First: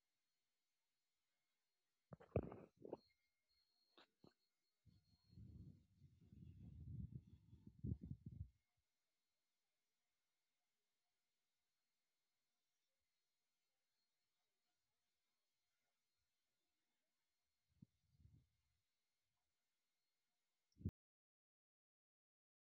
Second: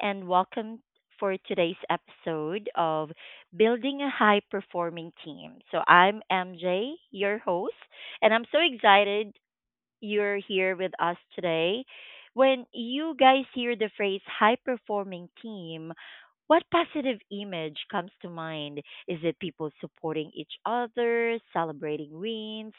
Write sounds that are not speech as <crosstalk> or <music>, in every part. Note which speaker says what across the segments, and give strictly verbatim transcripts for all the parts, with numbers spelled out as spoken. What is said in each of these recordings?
Speaker 1: and welcome for today's episode of Building a High Performing Team. So, I'm M J, your host, and I'm so excited you're here with us today. When you guys hear the phrase high performing team, what positive image comes to mind? Is it people supporting each other, celebrating wins,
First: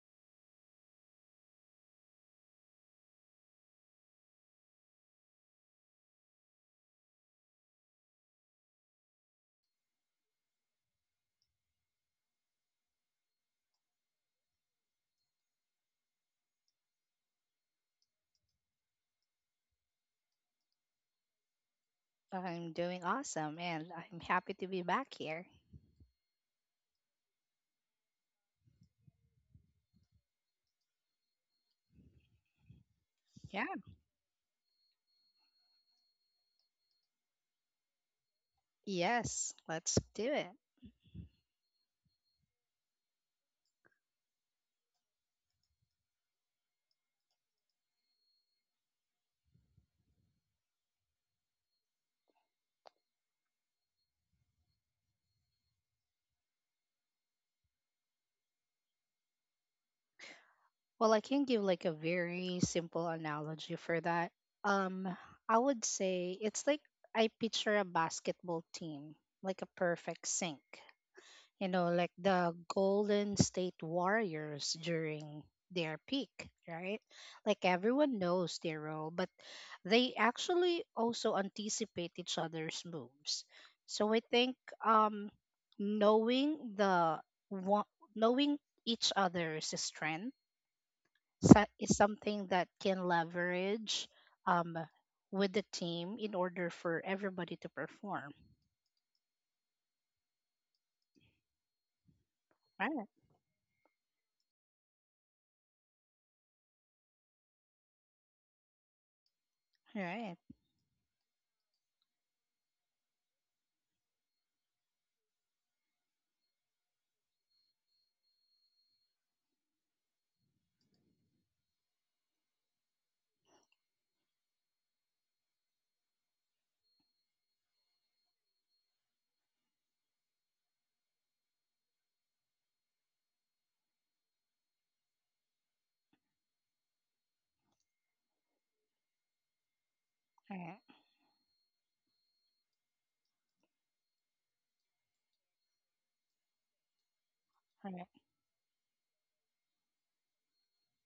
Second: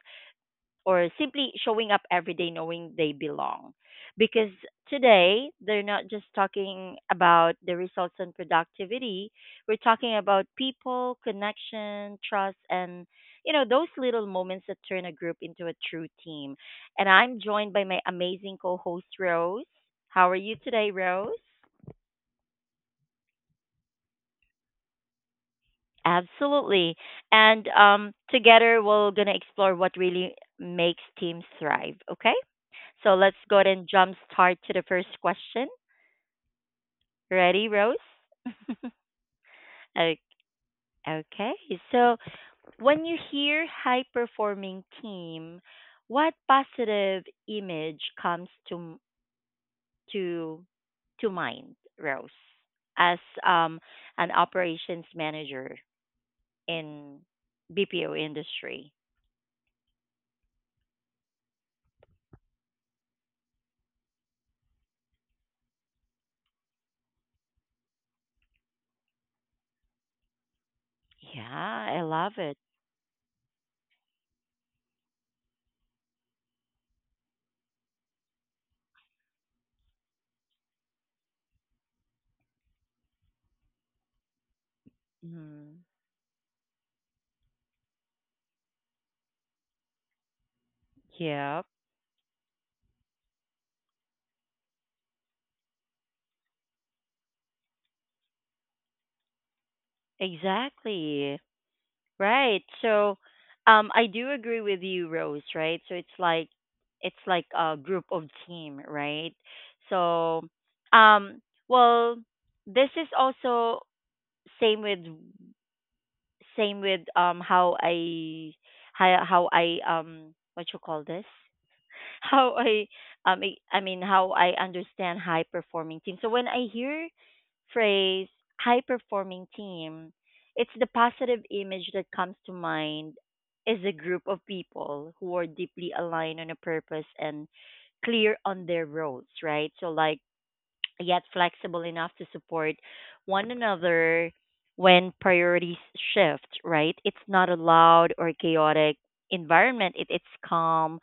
Speaker 1: or simply showing up every day knowing they belong? Because today, they're not just talking about the results and productivity. We're talking about people, connection, trust, and you know, those little moments that turn a group into a true team. And I'm joined by my amazing co host, Rose. How are you today, Rose?
Speaker 2: I'm doing awesome and I'm happy to be back here.
Speaker 1: Absolutely. And um, together, we're going to explore what really makes teams thrive, okay? So let's go
Speaker 2: Yeah.
Speaker 1: ahead and jump start to the first question. Ready, Rose? <laughs>
Speaker 2: Yes, let's
Speaker 1: O-
Speaker 2: do it.
Speaker 1: Okay. So when you hear high performing team, what positive image comes to to to mind, Rose, as um an operations manager in B P O industry?
Speaker 2: Well, I can give like a very simple analogy for that. Um, I would say it's like I picture a basketball team, like a perfect sink. You know,
Speaker 1: Yeah, I
Speaker 2: like
Speaker 1: love
Speaker 2: the
Speaker 1: it.
Speaker 2: Golden State Warriors during their peak, right? Like everyone knows their role, but they actually also anticipate each other's moves. So I think, um,
Speaker 1: Mm.
Speaker 2: knowing the wa- knowing each other's strength, sa-
Speaker 1: Yep,
Speaker 2: is something that can leverage, um, with the team in order for everybody to perform.
Speaker 1: exactly. Right.
Speaker 2: Right.
Speaker 1: So, um, I do agree with you, Rose. Right. So it's like it's like a group of team, right?
Speaker 2: Right.
Speaker 1: So, um, well, this is also same with same with um how I how how I um what you call this <laughs> how I um I I mean how I understand high performing team. So when I hear phrase high performing team, it's the positive image that comes to mind is a group of people who are deeply aligned on a purpose and clear on their roles, right? So like
Speaker 2: Right.
Speaker 1: yet flexible enough to support one another when priorities shift, right? It's not a
Speaker 2: Right.
Speaker 1: loud or chaotic environment, it, it's calm,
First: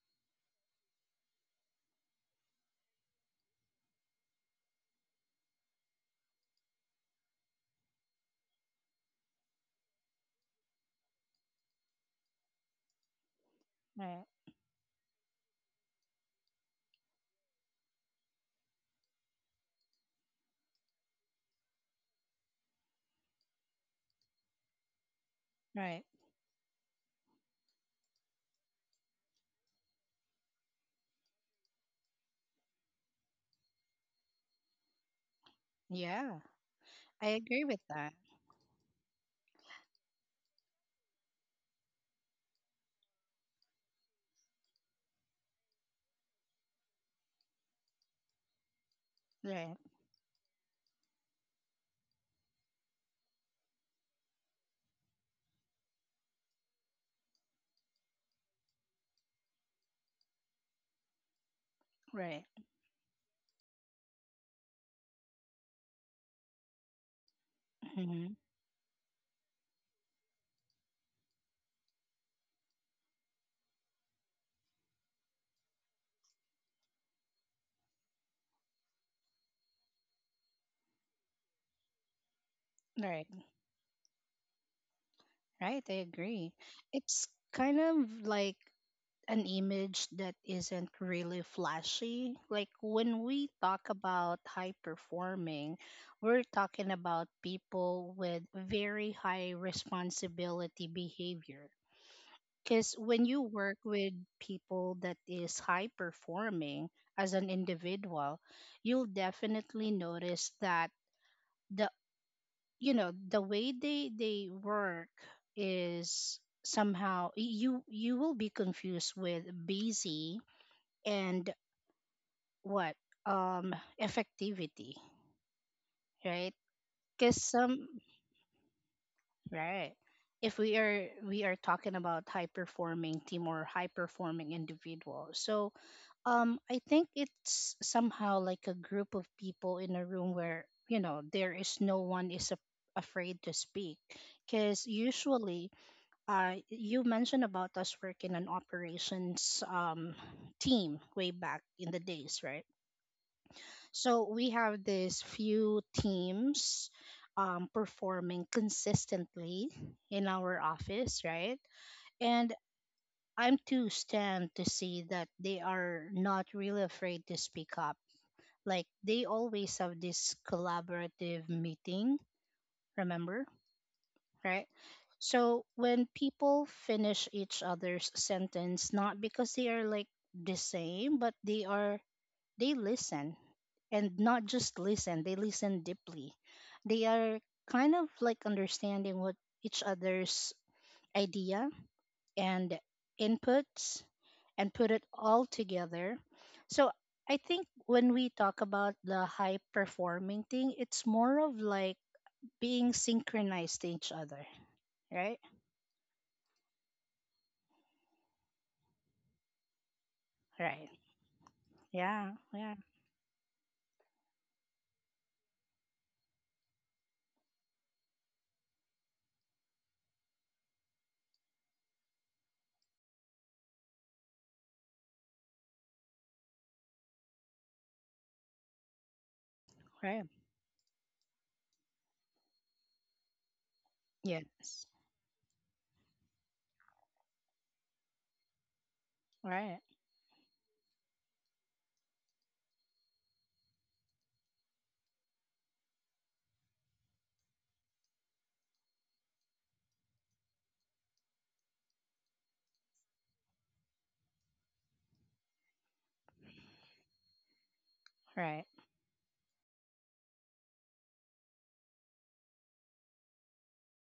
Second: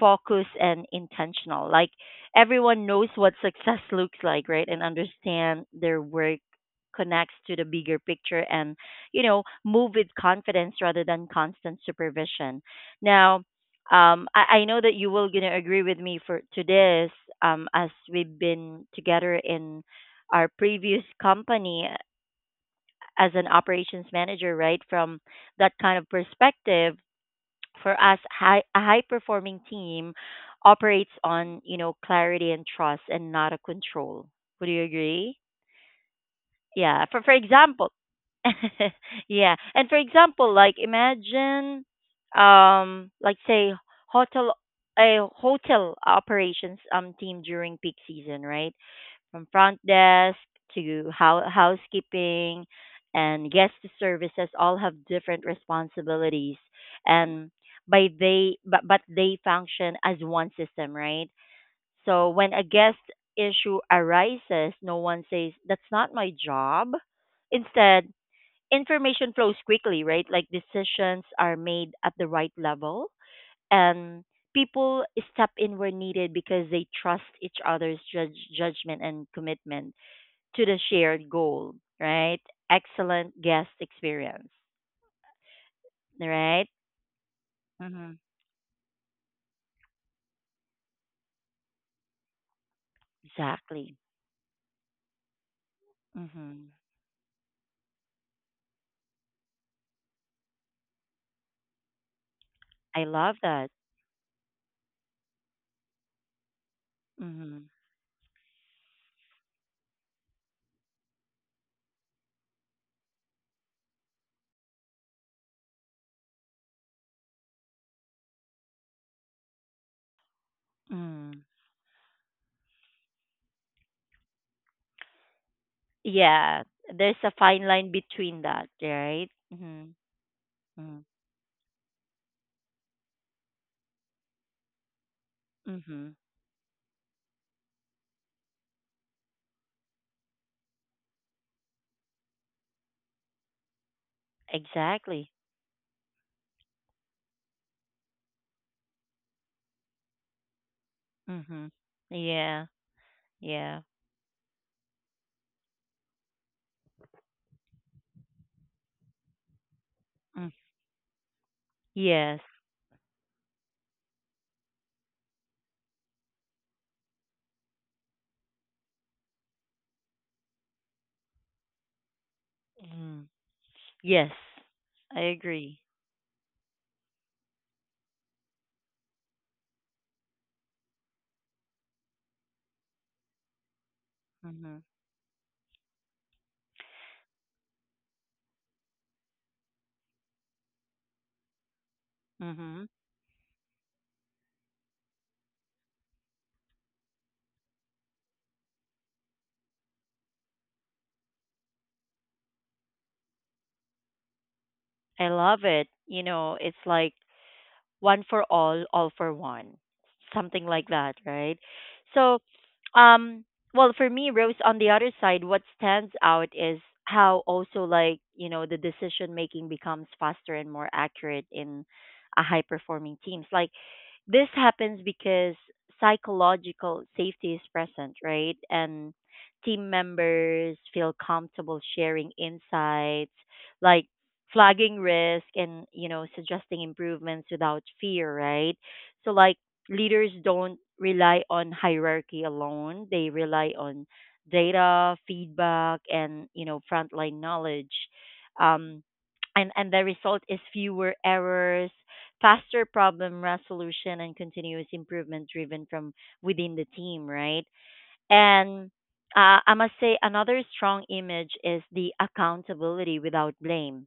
Speaker 1: focused, and intentional. Like everyone knows what <laughs> success looks like, right? And understand their work connects to the bigger picture and, you know, move with confidence rather than constant supervision. Now, um,
Speaker 2: Right.
Speaker 1: I, I know that you will gonna agree with me for to this. Um, as we've been together in our previous company as an operations manager, right? From that
Speaker 2: Right.
Speaker 1: kind of perspective, for us, high, a high performing team operates on you know clarity and trust, and not a control. Would you agree?
Speaker 2: Yeah,
Speaker 1: Yeah, for
Speaker 2: I
Speaker 1: for
Speaker 2: agree with
Speaker 1: example.
Speaker 2: that.
Speaker 1: <laughs> Yeah, and for example, like imagine um like say hotel a hotel operations um team during peak season, right? From
Speaker 2: Right,
Speaker 1: front desk to hou- housekeeping and guest services all have different responsibilities, and by they but, but they function as one system, right? So
Speaker 2: right,
Speaker 1: when a guest issue arises, no one says, that's not my job. Instead,
Speaker 2: mhm,
Speaker 1: information flows quickly, right? Like decisions are made at the right level, and people step in where needed because they trust each other's judge, judgment and commitment to the shared goal, right?
Speaker 2: right,
Speaker 1: Excellent guest experience,
Speaker 2: right. I agree.
Speaker 1: right?
Speaker 2: It's kind
Speaker 1: Mm-hmm.
Speaker 2: of like an image that isn't really flashy. Like when we talk
Speaker 1: Exactly.
Speaker 2: about high performing, we're
Speaker 1: Mm-hmm.
Speaker 2: talking about people with very high responsibility behavior. Because
Speaker 1: I
Speaker 2: when
Speaker 1: love
Speaker 2: you
Speaker 1: that.
Speaker 2: work with people that is high performing as an
Speaker 1: Mm-hmm.
Speaker 2: individual, you'll definitely notice that the you know the way they they work is somehow, y- you you will be confused with busy
Speaker 1: Mm.
Speaker 2: and what, um effectivity, right?
Speaker 1: Yeah, there's a
Speaker 2: Because
Speaker 1: fine
Speaker 2: some,
Speaker 1: line between that, right? Mhm.
Speaker 2: right, if we
Speaker 1: Mhm.
Speaker 2: are we are talking about high performing team or high performing individual. So,
Speaker 1: Mhm.
Speaker 2: um I think it's somehow like a group of people in a room where, you know there is no one is a, afraid to speak. Because
Speaker 1: Exactly.
Speaker 2: usually, uh, you mentioned about us working an operations, um, team way back
Speaker 1: Mhm.
Speaker 2: in the days, right?
Speaker 1: Yeah. Yeah.
Speaker 2: So we have these few teams, um, performing consistently in
Speaker 1: Mm.
Speaker 2: our office, right?
Speaker 1: Yes.
Speaker 2: And I'm too stunned to see that they are not really afraid to speak up. Like they always have this collaborative meeting,
Speaker 1: Mhm.
Speaker 2: remember,
Speaker 1: Yes.
Speaker 2: right?
Speaker 1: I
Speaker 2: So
Speaker 1: agree.
Speaker 2: when people finish each other's sentence, not because they are like the same, but they are they listen. And not just
Speaker 1: Mhm.
Speaker 2: listen, they listen deeply. They are kind of like understanding what each other's idea and
Speaker 1: Mhm.
Speaker 2: inputs and put it all together. So I think when we talk about the high performing thing, it's more of like being synchronized to each other,
Speaker 1: I
Speaker 2: right?
Speaker 1: love it. You know, it's like one for all, all for one, something like
Speaker 2: Right.
Speaker 1: that, right?
Speaker 2: Yeah,
Speaker 1: So,
Speaker 2: yeah,
Speaker 1: um, well, for me, Rose, on the other side, what stands out is how also like you know the decision making becomes faster and more accurate in a high performing teams. Like this happens because psychological safety is present, right? And team
Speaker 2: right.
Speaker 1: members feel comfortable sharing insights, like
Speaker 2: Yes.
Speaker 1: flagging risk and you know suggesting improvements without fear, right? So like
Speaker 2: Right,
Speaker 1: leaders don't rely on hierarchy alone, they rely on data feedback and you know frontline knowledge um, and and the result is fewer errors, faster problem resolution, and continuous improvement driven from within the team, right?
Speaker 2: right,
Speaker 1: And uh, I must say, another strong image is the accountability without blame,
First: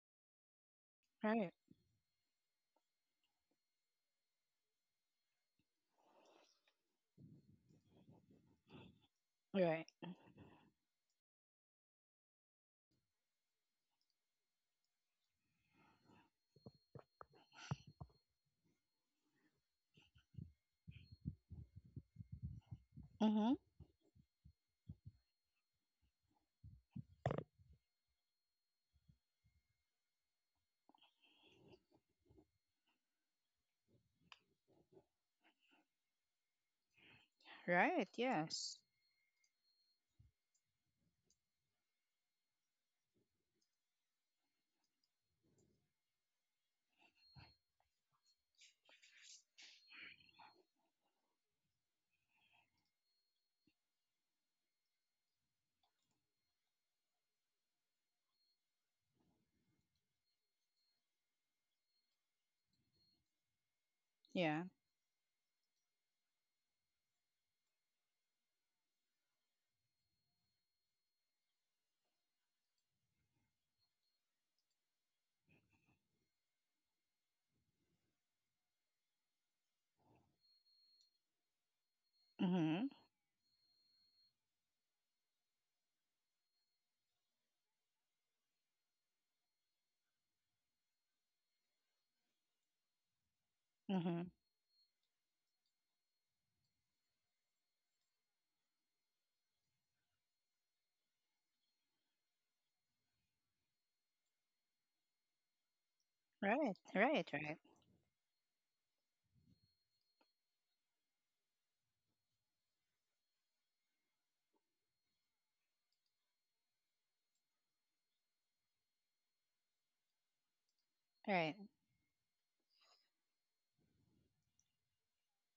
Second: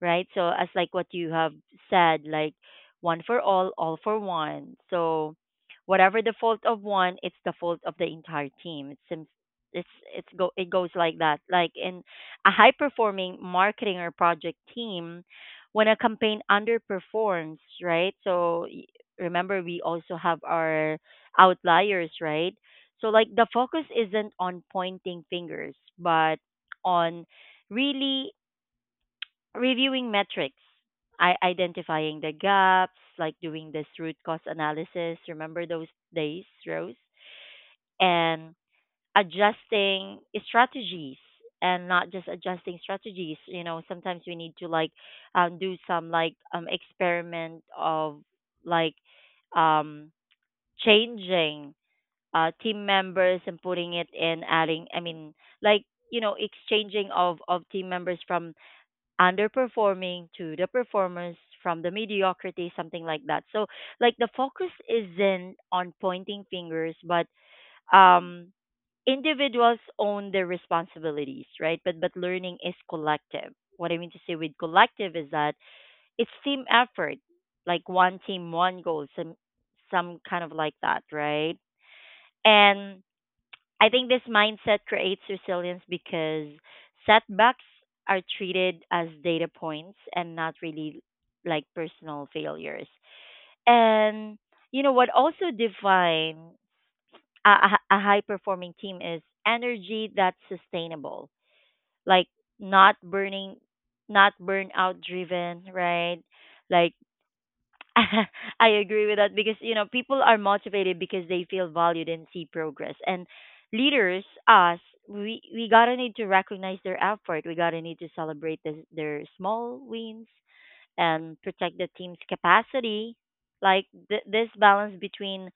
Speaker 1: right? So, as like what you have
Speaker 2: right,
Speaker 1: said, like one for all, all for one. So, whatever the fault of one, it's the fault of the entire team. It seems
Speaker 2: right.
Speaker 1: it's it's go it goes like that. Like in a high performing marketing or project team, when a campaign underperforms, right? So y- remember we also have our outliers, right? So like the
Speaker 2: Mm-hmm.
Speaker 1: focus isn't on pointing fingers, but on really reviewing metrics, I identifying the gaps, like doing this root cause analysis. Remember those days, Rose?
Speaker 2: Right,
Speaker 1: And
Speaker 2: yes.
Speaker 1: adjusting strategies, and not just adjusting strategies. You know, sometimes we need to like um, do some like um, experiment of like um, changing uh, team members, and putting it in adding I mean like you know exchanging of of team members from underperforming to the performers, from the mediocrity, something like that. So like the
Speaker 2: Yeah.
Speaker 1: focus isn't on pointing fingers, but um individuals own their responsibilities, right? But but learning is collective. What I mean to say with collective is that it's team effort, like one team one goal, some some kind of like that, right?
Speaker 2: Mm-hmm.
Speaker 1: And I think this mindset creates resilience because setbacks are treated as data points and not really like personal failures.
Speaker 2: Mm-hmm.
Speaker 1: And you know what also define a, a high performing team is energy that's sustainable, like not burning, not burnout driven, right?
Speaker 2: Right,
Speaker 1: Like
Speaker 2: right, right, right,
Speaker 1: <laughs> I agree with that because you know people are motivated because they feel valued and see progress. And leaders, us, we we gotta need to recognize their effort. We gotta need to celebrate this, their small wins and
Speaker 2: correct,
Speaker 1: protect the team's capacity. Like th- this balance between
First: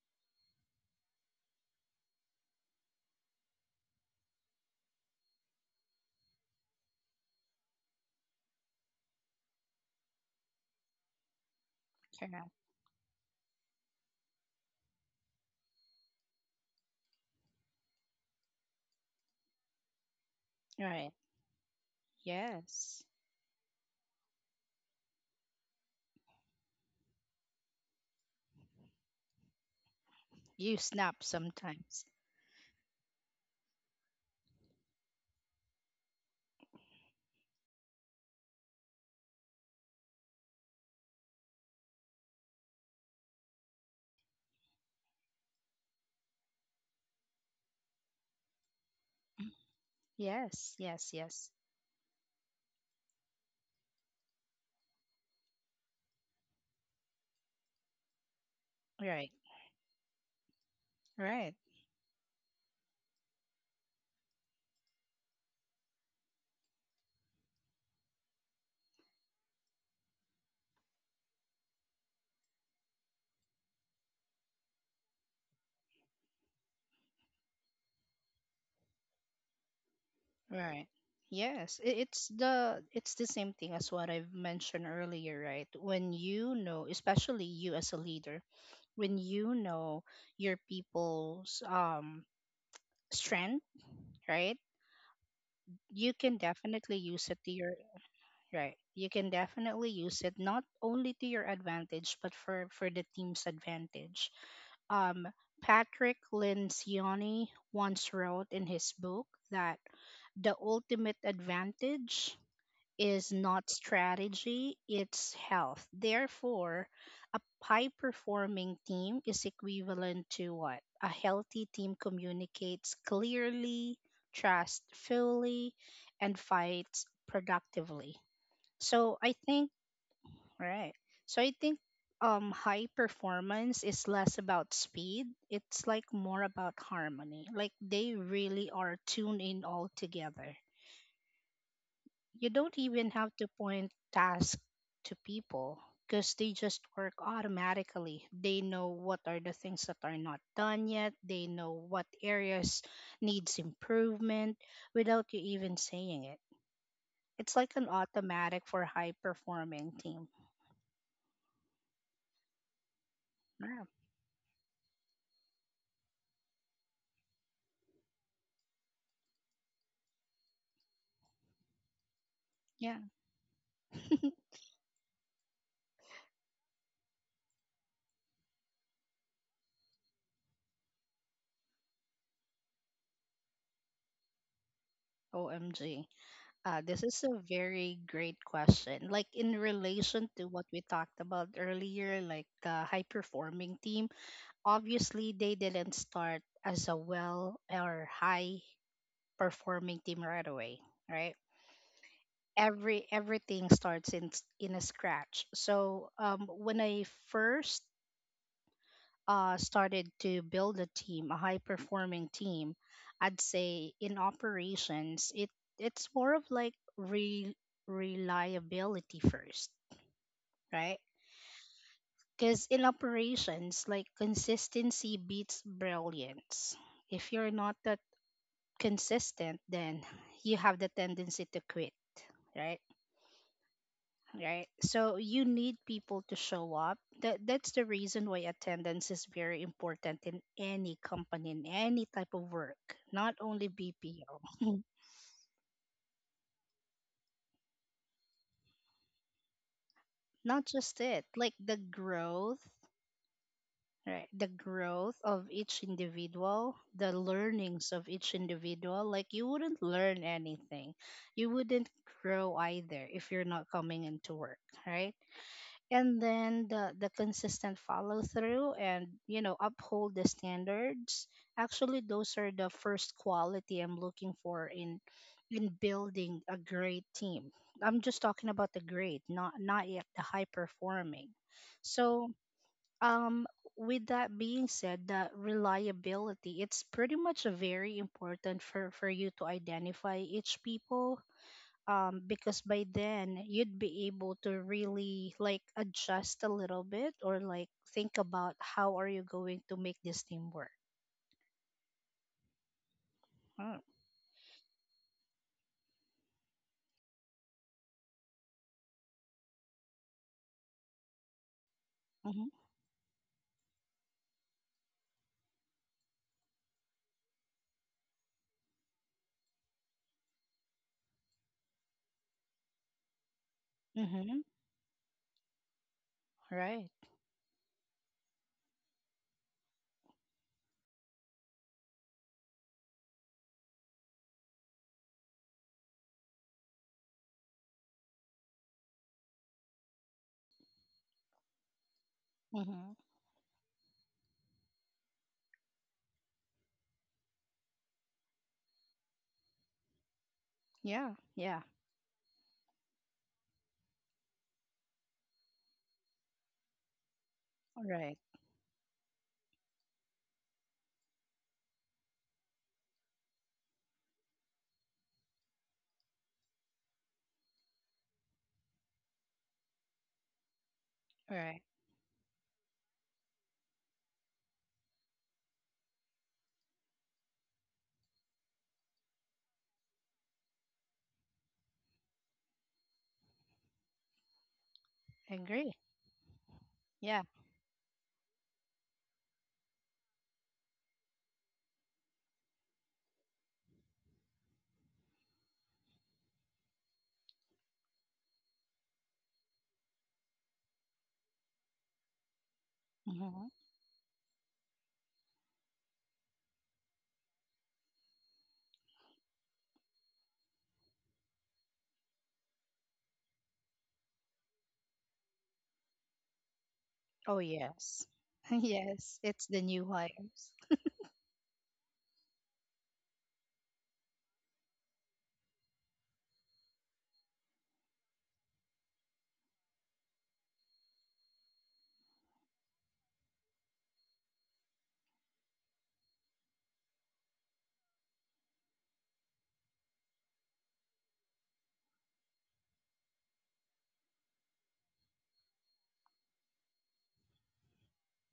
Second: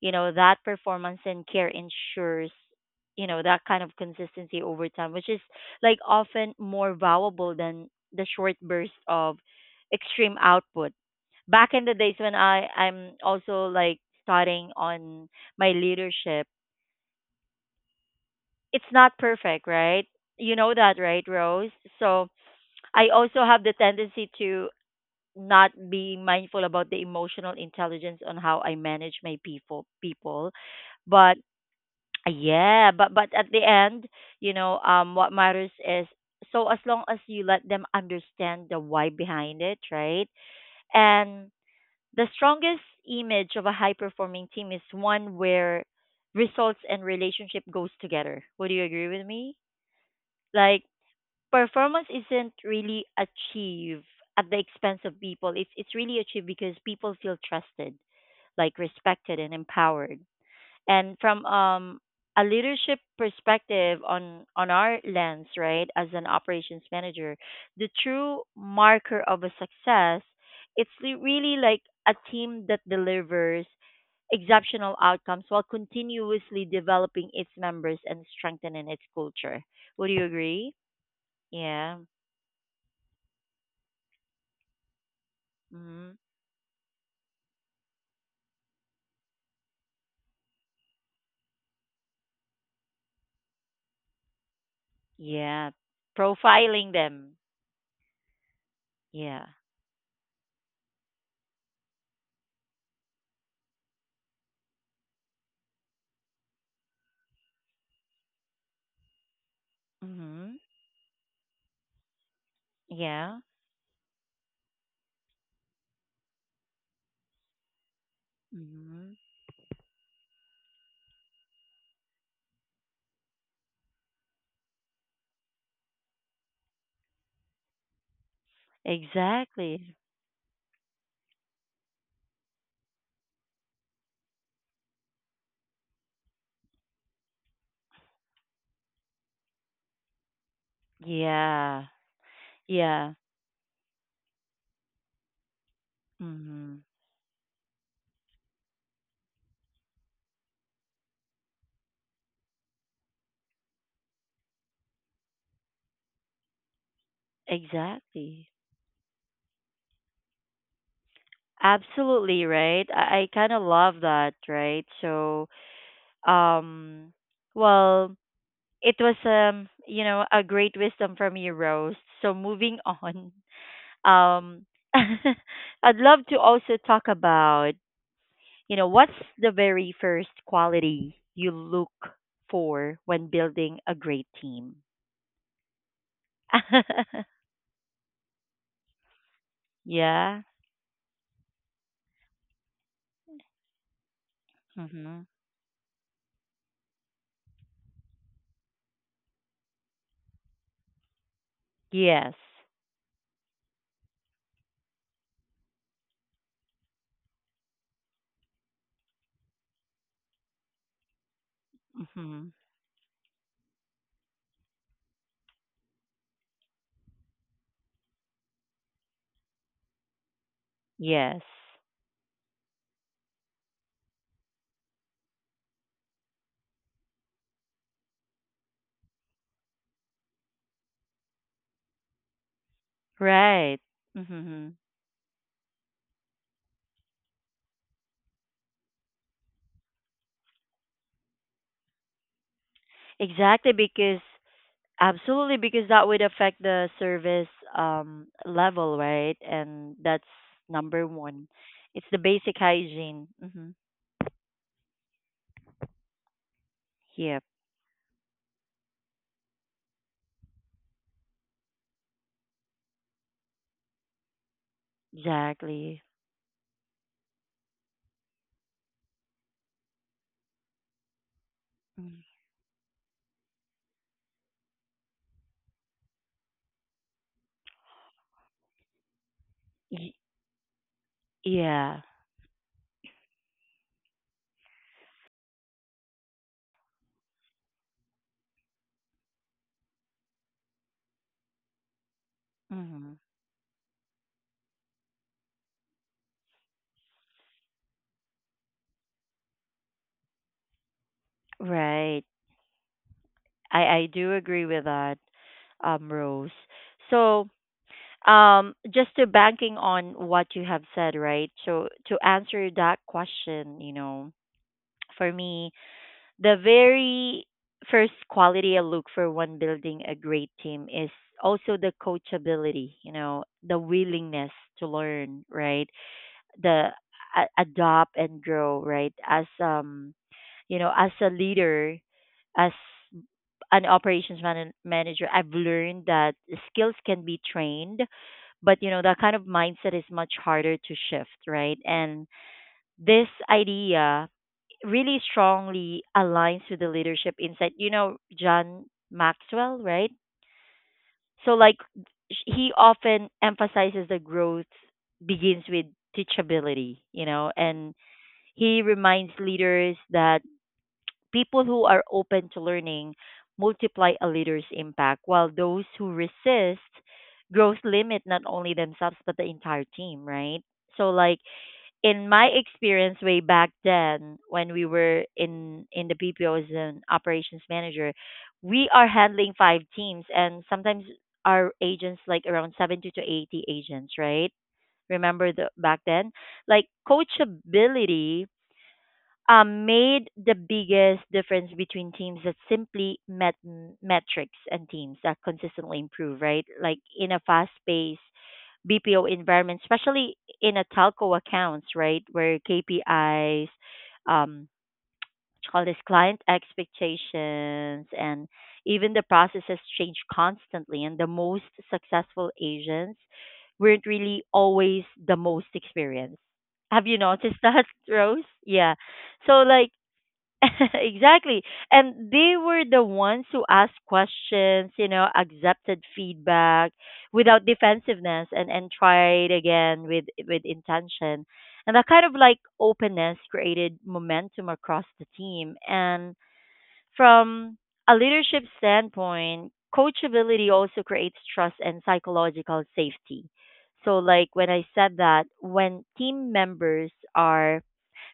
Speaker 1: you know that performance and care ensures you know that kind of consistency over time, which is like often more valuable than the short burst of extreme output. Back in the days when I I'm also like starting on my leadership, it's not perfect, right? You know that,
Speaker 2: right.
Speaker 1: right, Rose? So
Speaker 2: Yes.
Speaker 1: I also have the tendency to not be mindful about the emotional intelligence on how I manage my people people.
Speaker 2: You snap
Speaker 1: But
Speaker 2: sometimes.
Speaker 1: yeah, but but at the end, you know, um what matters is, so as long as you let them understand the why behind it, right? And the strongest image of a high performing team is one where results and relationship goes together. Would you agree with me?
Speaker 2: Yes,
Speaker 1: Like
Speaker 2: yes, yes.
Speaker 1: performance isn't really achieved at the expense of people. It's it's really achieved because people feel trusted, like
Speaker 2: Right,
Speaker 1: respected and empowered, and from
Speaker 2: right,
Speaker 1: um a leadership perspective, on on our lens, right, as an operations manager, the true marker of a success, it's li- really like a team that delivers exceptional outcomes while continuously developing its members and strengthening its culture. Would you agree?
Speaker 2: right. Yes, i-
Speaker 1: Yeah.
Speaker 2: it's the it's the same thing as what I've mentioned earlier, right? When
Speaker 1: Hmm.
Speaker 2: you know, especially you as a leader, when you know your people's, um strength, right?
Speaker 1: Yeah,
Speaker 2: You can
Speaker 1: profiling
Speaker 2: definitely use
Speaker 1: them.
Speaker 2: it to your. Right. You can
Speaker 1: Yeah.
Speaker 2: definitely use it not only to your advantage but for for the team's advantage. Um Patrick Lencioni once wrote in his book that
Speaker 1: Mhm.
Speaker 2: the ultimate advantage is
Speaker 1: Yeah.
Speaker 2: not strategy, it's health. Therefore, a high performing
Speaker 1: Mhm.
Speaker 2: team is equivalent to what? A healthy team communicates clearly, trusts fully, and fights productively. So I think,
Speaker 1: Exactly.
Speaker 2: right. So I think, um high performance is less about speed. It's like more about harmony. Like they really are tuned in all together.
Speaker 1: Yeah.
Speaker 2: You don't even
Speaker 1: Yeah.
Speaker 2: have to point tasks to people because they just
Speaker 1: Hmm.
Speaker 2: work automatically. They know what are the things that are not done yet. They know what areas needs improvement without you even saying it. It's like an
Speaker 1: Exactly.
Speaker 2: automatic for high performing team.
Speaker 1: Absolutely right. I, I kind of
Speaker 2: Yeah.
Speaker 1: love that, right? So, um, well, it was um, you know, a great wisdom from you, Rose. So moving
Speaker 2: Yeah.
Speaker 1: on, um, <laughs> I'd love to also talk about, you know, what's the very first quality you look for when building a great team?
Speaker 2: <laughs> O M G. Uh, this is
Speaker 1: <laughs>
Speaker 2: a very great question. Like in relation
Speaker 1: Yeah.
Speaker 2: to what we talked about earlier, like the high performing team,
Speaker 1: Mm-hmm.
Speaker 2: obviously, they didn't start as a well or high performing team right away, right?
Speaker 1: Yes.
Speaker 2: Every everything starts in s- in a scratch. So, um, when I first, uh, started to build a team, a high performing
Speaker 1: Mm-hmm.
Speaker 2: team, I'd say in operations, it it's more of like, re- reliability first, right?
Speaker 1: Yes.
Speaker 2: Because in operations, like consistency beats brilliance. If you're not that consistent, then you have the tendency to quit, right?
Speaker 1: Right. Hmm.
Speaker 2: Right. So you need people to show up. That that's the reason why attendance is very important in any company, in any type of work, not only
Speaker 1: Exactly, because
Speaker 2: B P O.
Speaker 1: absolutely, because that would affect the service um level, right? And that's
Speaker 2: Not just
Speaker 1: number
Speaker 2: it,
Speaker 1: one.
Speaker 2: like the
Speaker 1: It's the basic
Speaker 2: growth,
Speaker 1: hygiene. Hmm.
Speaker 2: right? The growth of each individual, the
Speaker 1: Yep.
Speaker 2: learnings of each individual. Like you wouldn't learn anything. You wouldn't grow either if you're not coming into work, right?
Speaker 1: Exactly.
Speaker 2: And then the the consistent follow through, and you know uphold the standards. Actually,
Speaker 1: Mm.
Speaker 2: those are the first quality I'm looking for in in building a great team. I'm just talking about the great, not not yet
Speaker 1: Y-
Speaker 2: the high performing.
Speaker 1: yeah.
Speaker 2: So, um with that being said, the reliability, it's pretty much very important for for you to identify each people, um, because by
Speaker 1: Hmm.
Speaker 2: then you'd be able to really like adjust a little bit or like think about how are you going to make this team work.
Speaker 1: Right.
Speaker 2: Huh.
Speaker 1: I I do agree with that, um, Rose. So, um, just to banking on what you have said, right? So to
Speaker 2: Mm-hmm.
Speaker 1: answer that question, you know, for me, the very first quality I look for when building a great team is also the coachability, you know, the
Speaker 2: Mm-hmm.
Speaker 1: willingness to learn, right? The
Speaker 2: Right.
Speaker 1: a- adopt and grow, right? As um, you know, as a leader, as an operations man- manager, I've learned that skills can be trained, but you know, that kind of mindset is much harder to shift, right? And
Speaker 2: Mm-hmm.
Speaker 1: this idea really strongly aligns with the leadership insight. You know, John Maxwell, right?
Speaker 2: Yeah.
Speaker 1: So,
Speaker 2: Yeah.
Speaker 1: like, sh- he often emphasizes that growth begins with teachability, you know, and
Speaker 2: Right.
Speaker 1: he reminds leaders that people who are open to learning multiply a leader's impact, while those who resist growth limit not only themselves but the entire team, right? So, like,
Speaker 2: Right.
Speaker 1: in my experience way back then when we were in in the B P O as an operations manager, we are handling five teams, and sometimes our agents like around seventy to eighty agents, right? Remember the
Speaker 2: Agree.
Speaker 1: back then? Like
Speaker 2: Yeah.
Speaker 1: coachability um, made the biggest difference between teams that simply met metrics and teams that consistently improve, right? Like in a fast paced B P O environment, especially in a telco accounts, right, where
Speaker 2: Mm-hmm.
Speaker 1: K P Is, um, what you call this client expectations, and even the processes change constantly. And the most successful agents weren't really always the most experienced. Have you
Speaker 2: Oh
Speaker 1: noticed that,
Speaker 2: yes.
Speaker 1: <laughs> Rose?
Speaker 2: <laughs>
Speaker 1: Yeah.
Speaker 2: yes. It's
Speaker 1: So
Speaker 2: the new
Speaker 1: like
Speaker 2: hires
Speaker 1: <laughs> exactly. And they were the ones who asked questions, you know, accepted feedback without defensiveness, and, and tried again with with intention. And that kind of like openness created momentum across the team. And from a leadership standpoint, coachability also creates trust and psychological safety. So like when I said that when team members are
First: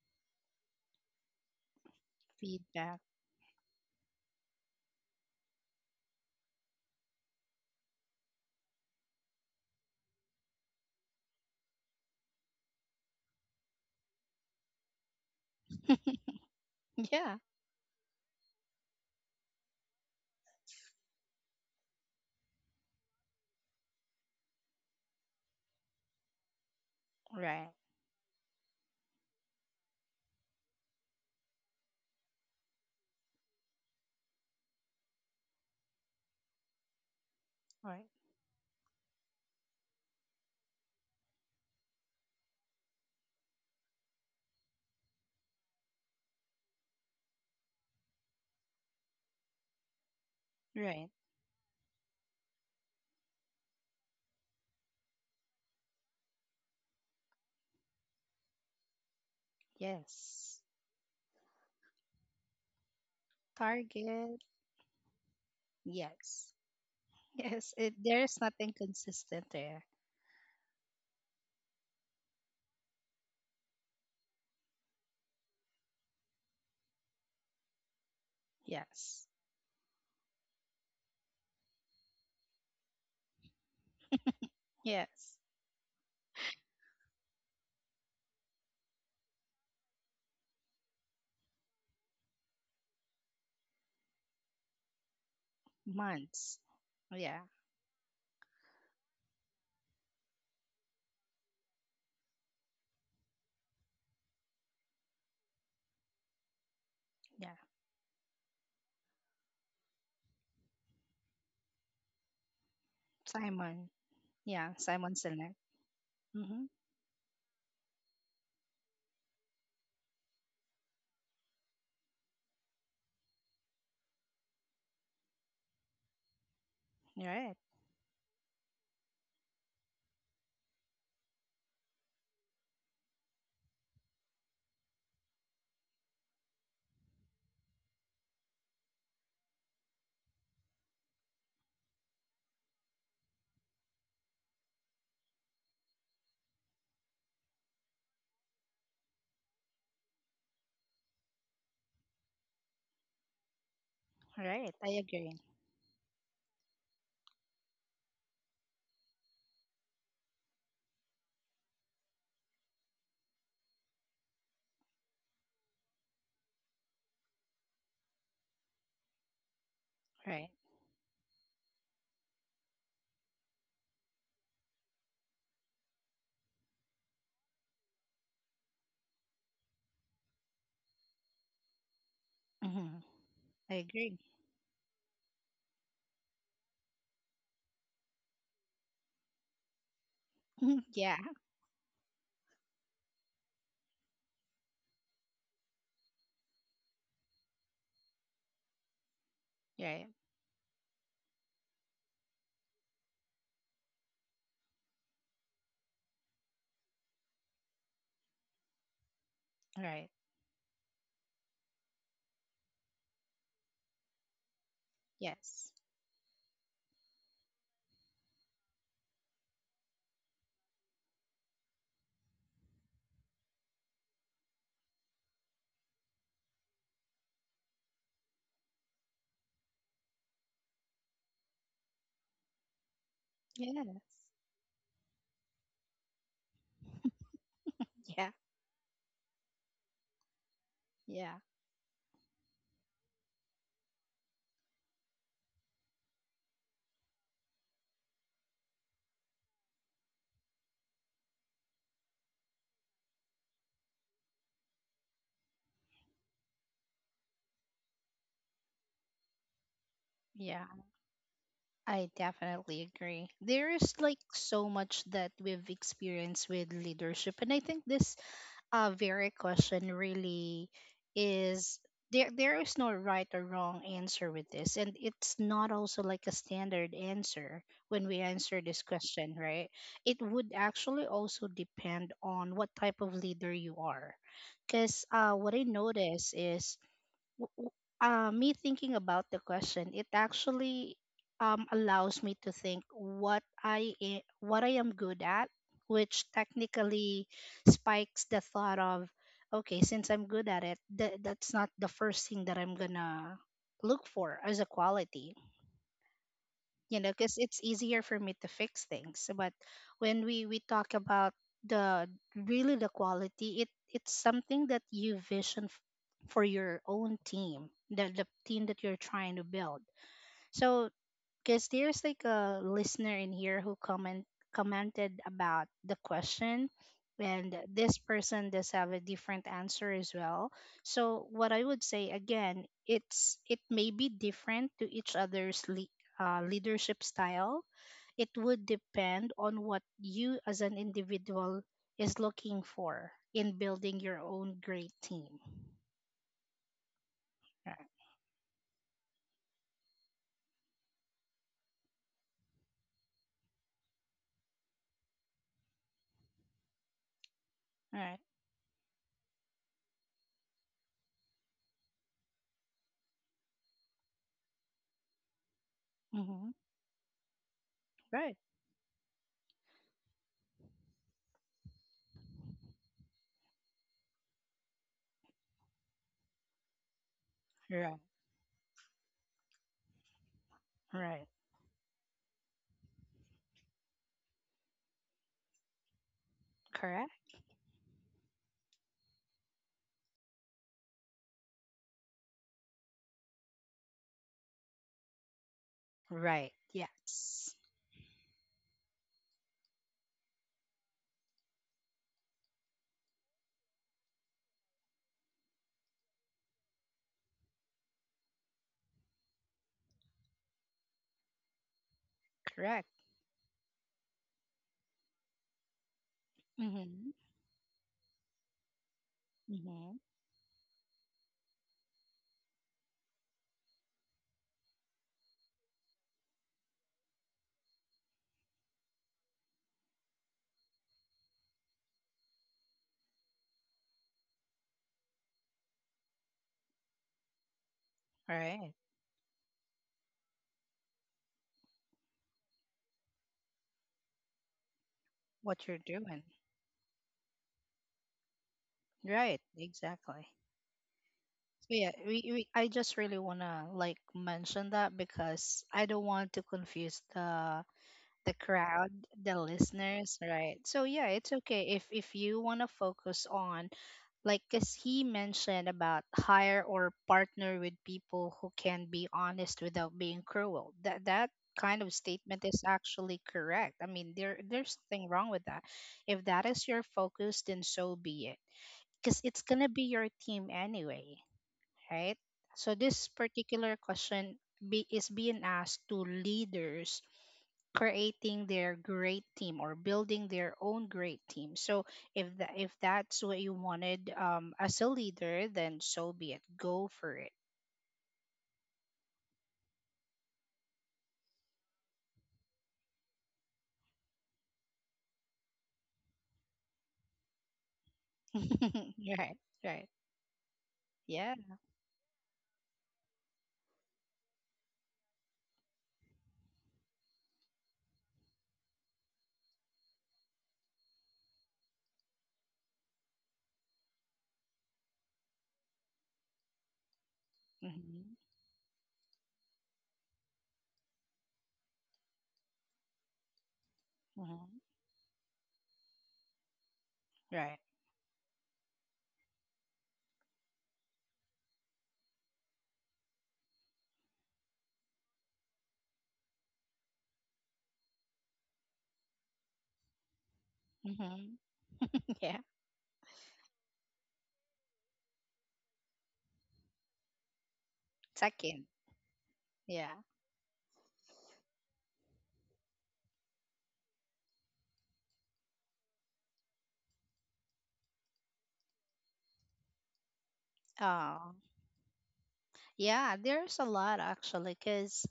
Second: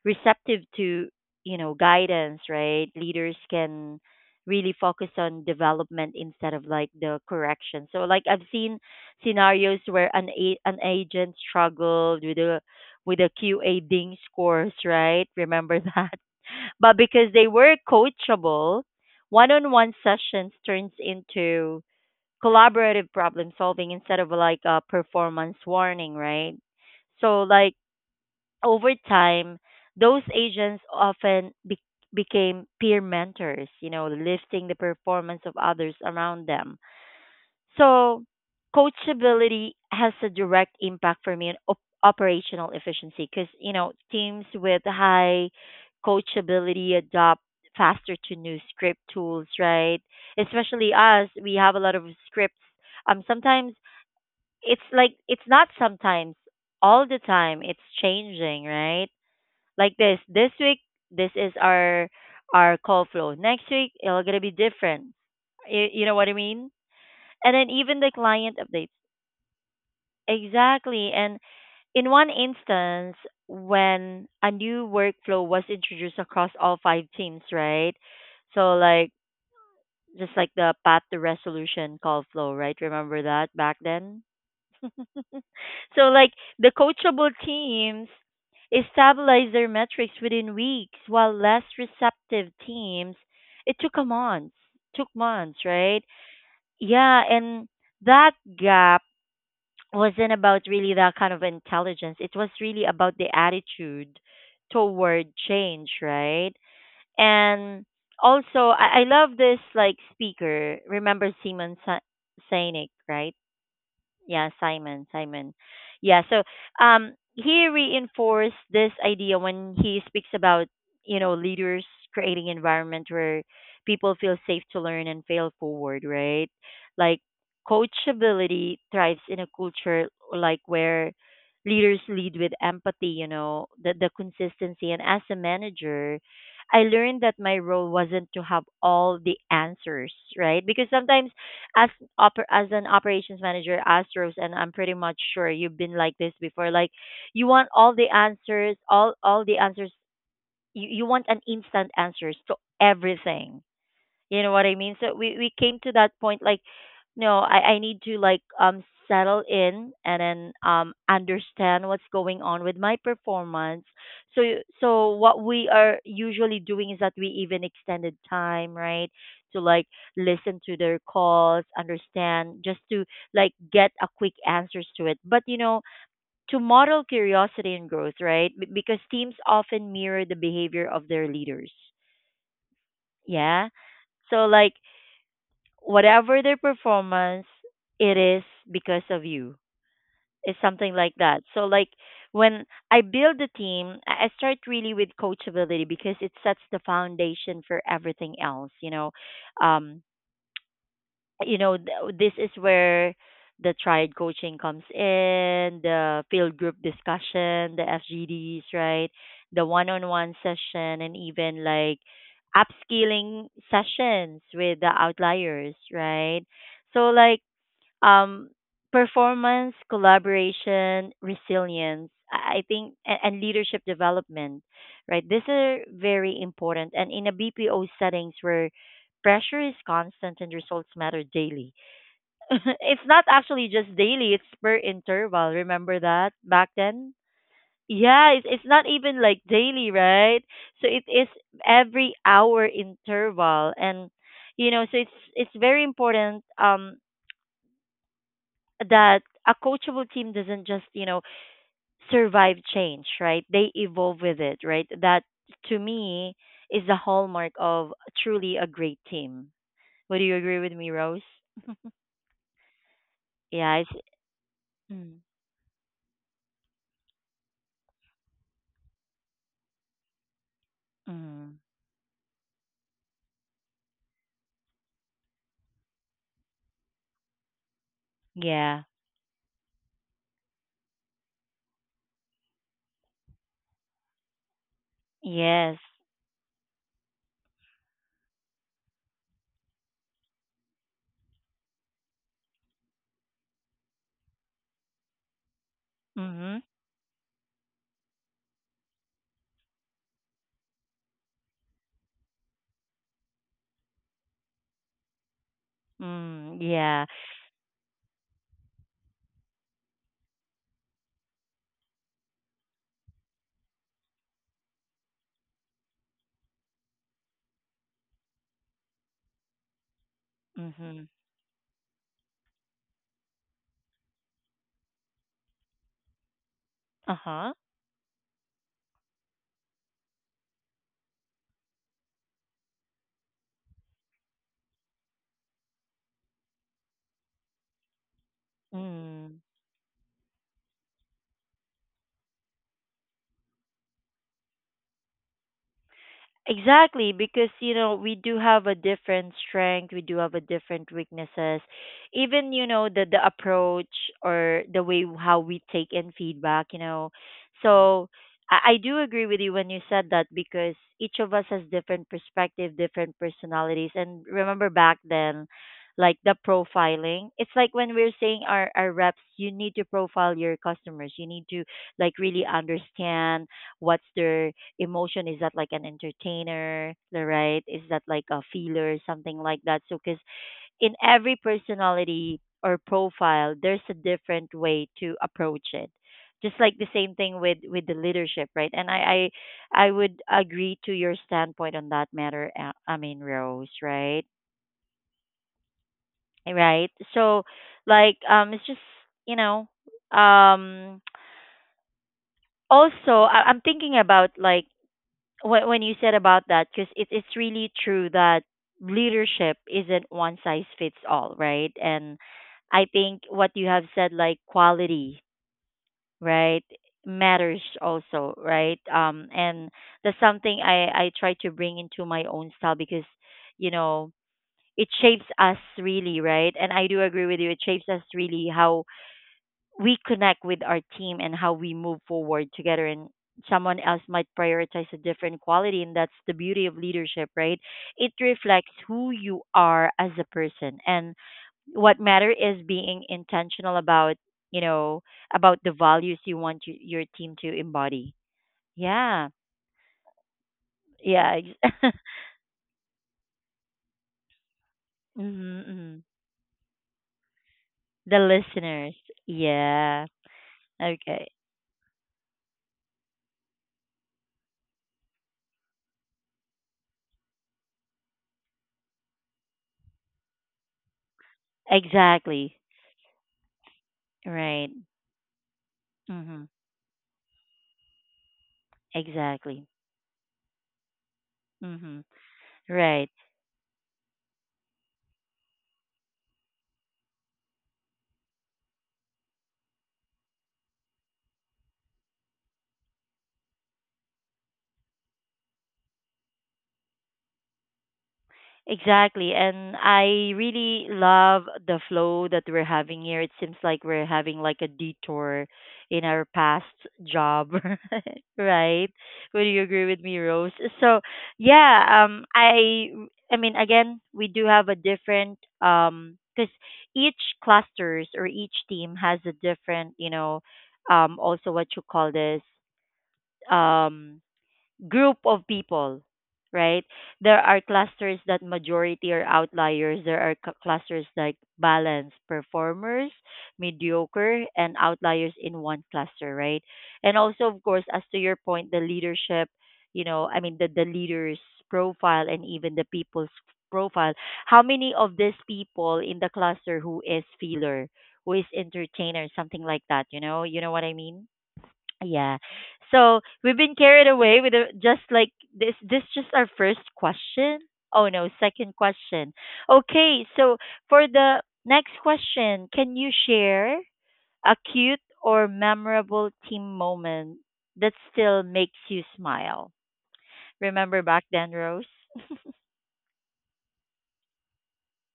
Speaker 1: receptive to you know guidance, right,
Speaker 2: feedback.
Speaker 1: leaders can really focus on development instead of like the correction. So like I've seen scenarios where an a- an agent struggled with a with a Q A ding scores, right? Remember
Speaker 2: <laughs>
Speaker 1: that? <laughs> But because
Speaker 2: yeah.
Speaker 1: they were coachable, one-on-one sessions turns into collaborative problem solving instead of like a performance warning, right? So
Speaker 2: Right.
Speaker 1: like over time, those agents often be- became peer mentors, you know, lifting the performance of others around them.
Speaker 2: Right.
Speaker 1: So, coachability has a direct impact for me on op- operational efficiency because, you know, teams with high coachability adopt faster to new script tools, right? Especially
Speaker 2: Right.
Speaker 1: us, we have a lot of scripts. Um, sometimes it's like, it's not sometimes, all the time, it's changing, right? Like this. This
Speaker 2: Yes.
Speaker 1: week, this is our our call flow. Next week, it'll gonna
Speaker 2: Target.
Speaker 1: be different. You, you know what I
Speaker 2: Yes. <laughs>
Speaker 1: mean? And then
Speaker 2: Yes. It,
Speaker 1: even the
Speaker 2: there's
Speaker 1: client
Speaker 2: nothing
Speaker 1: updates.
Speaker 2: consistent there.
Speaker 1: Exactly. And in one instance, when a new workflow was introduced across all five teams, right? So like
Speaker 2: Yes.
Speaker 1: just like the path to resolution call flow, right? Remember that back then? <laughs>
Speaker 2: Yes.
Speaker 1: So like the coachable teams stabilize their metrics within weeks while less receptive teams, it took a month took months, right?
Speaker 2: Months.
Speaker 1: Yeah.
Speaker 2: Yeah.
Speaker 1: And that gap wasn't about really that kind of intelligence, it was really about the attitude toward change, right?
Speaker 2: Yeah.
Speaker 1: And also, i, I love this like speaker, remember Simon Sa- Sinek, right?
Speaker 2: Simon.
Speaker 1: Yeah,
Speaker 2: Yeah.
Speaker 1: Simon,
Speaker 2: Simon
Speaker 1: Simon.
Speaker 2: Selnek.
Speaker 1: Yeah, so
Speaker 2: Mm-hmm.
Speaker 1: um he reinforced this idea when he speaks about, you know, leaders creating environment where people feel safe to learn and fail forward, right? Like
Speaker 2: Right.
Speaker 1: coachability thrives in a culture like where leaders lead with empathy, you know, the the consistency. And as a manager, I learned that my role wasn't to have all the answers, right? Because sometimes as oper- as an operations manager as Rose, and I'm pretty much sure you've been like this before, like you want all the answers, all all the answers, you, you want an instant answers to everything, you know what I
Speaker 2: Right. I
Speaker 1: mean? So we
Speaker 2: agree.
Speaker 1: we came to that point like no, I I need to like um settle in and then um understand what's going on with my performance. So y- so what we are usually doing is that we even extended time, right? To like
Speaker 2: Right.
Speaker 1: listen to their calls, understand, just to like get a quick answers to it. But you know, to model curiosity and growth, right? B- because teams often mirror the behavior of their leaders.
Speaker 2: Mm-hmm.
Speaker 1: Yeah.
Speaker 2: I agree.
Speaker 1: So like whatever their performance, it is because of you. It's
Speaker 2: <laughs>
Speaker 1: something like
Speaker 2: yeah.
Speaker 1: that. So like when I build the team, I I start really with coachability because it sets the foundation for everything else. You know, um,
Speaker 2: Right.
Speaker 1: you know th- this is where the triad coaching comes in, the field group discussion, the F G Ds, right? The
Speaker 2: Right.
Speaker 1: one-on-one session and even like upskilling sessions with the
Speaker 2: Yes.
Speaker 1: outliers, right? So like um, performance, collaboration, resilience, I I think, and, and leadership development, right? These are very important. And in a B P O settings where pressure is constant and results matter daily. <laughs> It's not actually
Speaker 2: Yes.
Speaker 1: just daily, it's per interval. Remember that back then?
Speaker 2: Yeah.
Speaker 1: Yeah, it's, it's not even like daily, right? So it is
Speaker 2: Yeah.
Speaker 1: every hour interval. And, you know, so it's, it's very important. Um, that a coachable team doesn't just, you know, survive change, right? They evolve with it, right? That, to me, is the hallmark of truly a great team. Would you agree
Speaker 2: Yeah.
Speaker 1: with me, Rose? <laughs>
Speaker 2: I definitely agree. There
Speaker 1: Yeah, it's,
Speaker 2: is like so much
Speaker 1: mm,
Speaker 2: that we've experienced with leadership. And I think this, uh, very question really
Speaker 1: mm, mm-hmm.
Speaker 2: is, there there is no right or wrong answer with this. And it's not also like a standard answer when we answer
Speaker 1: Yeah.
Speaker 2: this question, right? It would actually also depend on what type of leader you are, because, uh, what I
Speaker 1: Yes.
Speaker 2: notice is, w- w- uh, me thinking about the question, it actually, um, allows me to think what I a- what I am good at, which
Speaker 1: Mhm.
Speaker 2: technically spikes the thought of, okay, since I'm good at it, th- that's not the first thing that I'm gonna look for as a quality.
Speaker 1: Mm,
Speaker 2: You
Speaker 1: yeah.
Speaker 2: know, because it's easier for me to fix things. But when we we talk about the really the quality, it it's something that you vision, f- for your own team, the, the team that you're trying to build. So,
Speaker 1: Mhm.
Speaker 2: because there's like a listener in here who comment commented about the question,
Speaker 1: Uh-huh.
Speaker 2: and this person does have a different answer as well. So what I would say again, it's it may be different to each other's, le- uh, leadership style. It would depend
Speaker 1: Mm.
Speaker 2: on what you as an individual is looking for in building your own great team.
Speaker 1: Exactly, because you
Speaker 2: Right.
Speaker 1: know we do have a different strength, we do have a different weaknesses. Even you know the the approach or the way how we take in feedback, you know. So
Speaker 2: Right.
Speaker 1: I, I do agree with you when you said that because each of us has different perspective, different personalities. And remember back then, like the
Speaker 2: Mm-hmm.
Speaker 1: profiling, it's like when we're
Speaker 2: Right,
Speaker 1: saying our our reps, you need to profile your customers. You need to like really understand what's their emotion, is that like an entertainer, the right, is that
Speaker 2: right,
Speaker 1: like a feeler, something like that. So because in
Speaker 2: right,
Speaker 1: every personality or profile there's a different way to approach it, just like the same
Speaker 2: correct,
Speaker 1: thing with with the leadership, right? And i i, I would agree to your standpoint on that matter, uh, I mean, Rose, right?
Speaker 2: right,
Speaker 1: Right, so
Speaker 2: yes.
Speaker 1: like um it's just, you know um also, I- I'm thinking about like, when when you said about that because it, it's really true that leadership isn't one size fits all, right? And I
Speaker 2: Correct.
Speaker 1: think what you have said, like quality, right,
Speaker 2: Mm-hmm.
Speaker 1: matters also, right? Um and
Speaker 2: Mm-hmm.
Speaker 1: that's something i i try to bring into my own style because, you know, it shapes us really, right? And I do agree with you, it shapes us really how we connect with our team and how we move forward together. And someone else might prioritize a different quality, and that's the beauty of leadership, right? It reflects
Speaker 2: Right.
Speaker 1: who you are as a person, and what matter is being intentional about, you know about
Speaker 2: What
Speaker 1: the
Speaker 2: you're
Speaker 1: values
Speaker 2: doing.
Speaker 1: you want y- your team to embody. Yeah.
Speaker 2: Right. Exactly.
Speaker 1: Yeah,
Speaker 2: So
Speaker 1: ex-
Speaker 2: yeah,
Speaker 1: <laughs>
Speaker 2: we, we I just really wanna like mention that
Speaker 1: mhm,
Speaker 2: because I
Speaker 1: mhm.
Speaker 2: don't want to confuse the
Speaker 1: The
Speaker 2: the crowd,
Speaker 1: listeners.
Speaker 2: the
Speaker 1: Yeah.
Speaker 2: listeners, right? So yeah,
Speaker 1: Okay.
Speaker 2: it's okay if if you wanna focus on, like as he mentioned, about hire or partner with people who can be honest without being cruel. That that kind of statement
Speaker 1: Exactly.
Speaker 2: is actually correct. I mean, there
Speaker 1: Right.
Speaker 2: there's nothing wrong with that. If that
Speaker 1: Mhm.
Speaker 2: is your focus, then so be it. Because it's
Speaker 1: Exactly.
Speaker 2: gonna be your team anyway,
Speaker 1: Mhm.
Speaker 2: right? So this
Speaker 1: Right.
Speaker 2: particular question be, is being asked to leaders creating their great team or building their own great team. So if that if that's what you wanted, um, as a leader, then so be it. Go for it.
Speaker 1: Exactly. And I really love the flow that we're having here. It seems like we're having like a detour in our past job, <laughs> right?
Speaker 2: <laughs>
Speaker 1: Would
Speaker 2: right.
Speaker 1: you agree
Speaker 2: Right.
Speaker 1: with me, Rose? So,
Speaker 2: Yeah.
Speaker 1: yeah, um I I mean, again, we do have a different um cuz each clusters or each team has a different, you know, um also what you call this, um group of people, right? There are
Speaker 2: Hmm.
Speaker 1: clusters that majority are outliers. There are c- clusters like balance, performers, mediocre,
Speaker 2: Hmm.
Speaker 1: and outliers in one cluster, right? And also, of
Speaker 2: Right.
Speaker 1: course, as to your point, the leadership, you know, I mean, the, the leader's profile and even the people's profile. How many of these people in the cluster who is feeler, who is entertainer, something like that, you know? You know what I mean?
Speaker 2: Hmm. <laughs>
Speaker 1: Yeah.
Speaker 2: Yeah.
Speaker 1: So we've been carried away with a, just like this. This just our first question. Oh no,
Speaker 2: Second.
Speaker 1: second question.
Speaker 2: Yeah.
Speaker 1: Okay, so for the next question, can you share a cute or memorable team moment that still makes you smile? Remember back
Speaker 2: Oh.
Speaker 1: then, Rose?
Speaker 2: Yeah. There's a lot actually, because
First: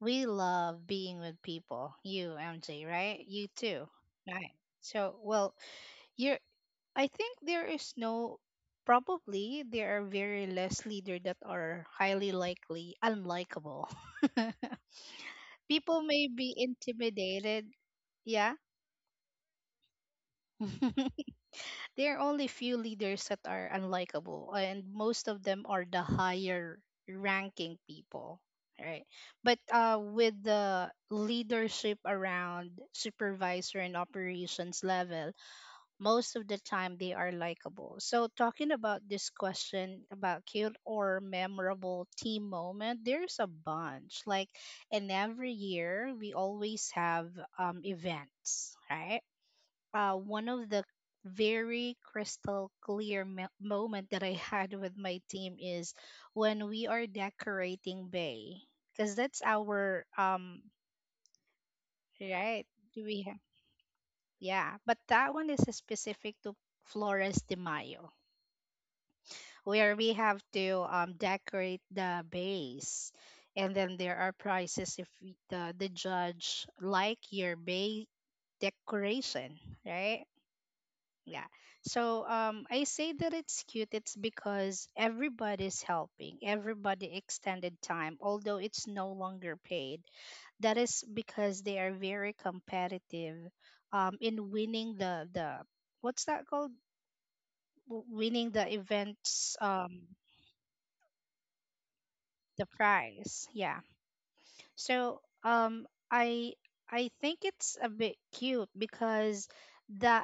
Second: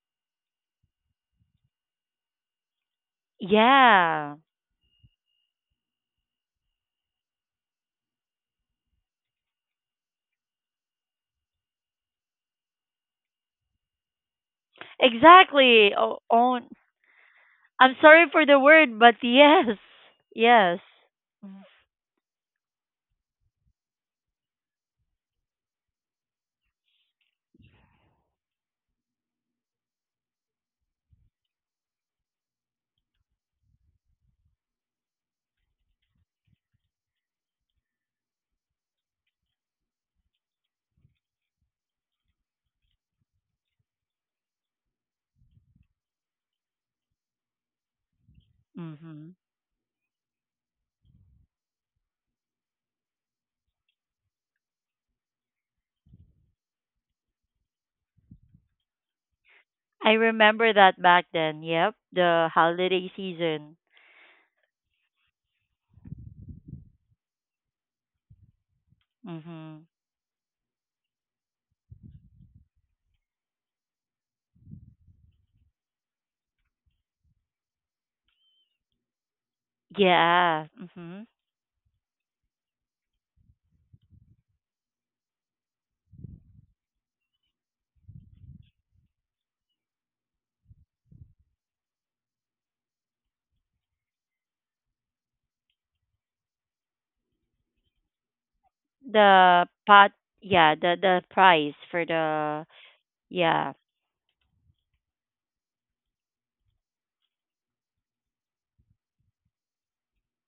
Speaker 2: we love being with people. You, M J, right? You too.
Speaker 1: Yeah,
Speaker 2: Right. So, well, you're I think there is no, probably there are very less leader that are highly likely unlikable. <laughs>
Speaker 1: exactly.
Speaker 2: People
Speaker 1: Oh,
Speaker 2: may be
Speaker 1: oh,
Speaker 2: intimidated.
Speaker 1: I'm sorry for
Speaker 2: Yeah.
Speaker 1: the word, but <laughs> yes, yes.
Speaker 2: <laughs> There are only few leaders that are unlikable, and most of them are the higher ranking people, right? But, uh, with the leadership around supervisor and operations level, most of the time they are likable. So talking about this question about cute or memorable team moment, there's a bunch. Like, and every year we always have, um events, right?
Speaker 1: Mm-hmm.
Speaker 2: Uh one of the very crystal clear me- moment that I <laughs> had with my team is when we are decorating bay, because that's our,
Speaker 1: I
Speaker 2: um,
Speaker 1: remember that back then. Yep, the
Speaker 2: right. Do
Speaker 1: holiday
Speaker 2: we have,
Speaker 1: season.
Speaker 2: yeah, but that one is specific to Flores de Mayo,
Speaker 1: Mhm.
Speaker 2: where we have to, um, decorate the base, and then there are prizes if y- the, the judge like your base decoration, right?
Speaker 1: Yeah. Mhm.
Speaker 2: Yeah. So, um I say that it's cute, it's because everybody's helping, everybody extended time although it's no longer paid. That is because they are very competitive, um in winning the the what's that called, W- winning the events,
Speaker 1: The
Speaker 2: um
Speaker 1: pot. Yeah. The the price for
Speaker 2: the
Speaker 1: the,
Speaker 2: price.
Speaker 1: yeah.
Speaker 2: Yeah. So, um I I think it's a bit cute, because the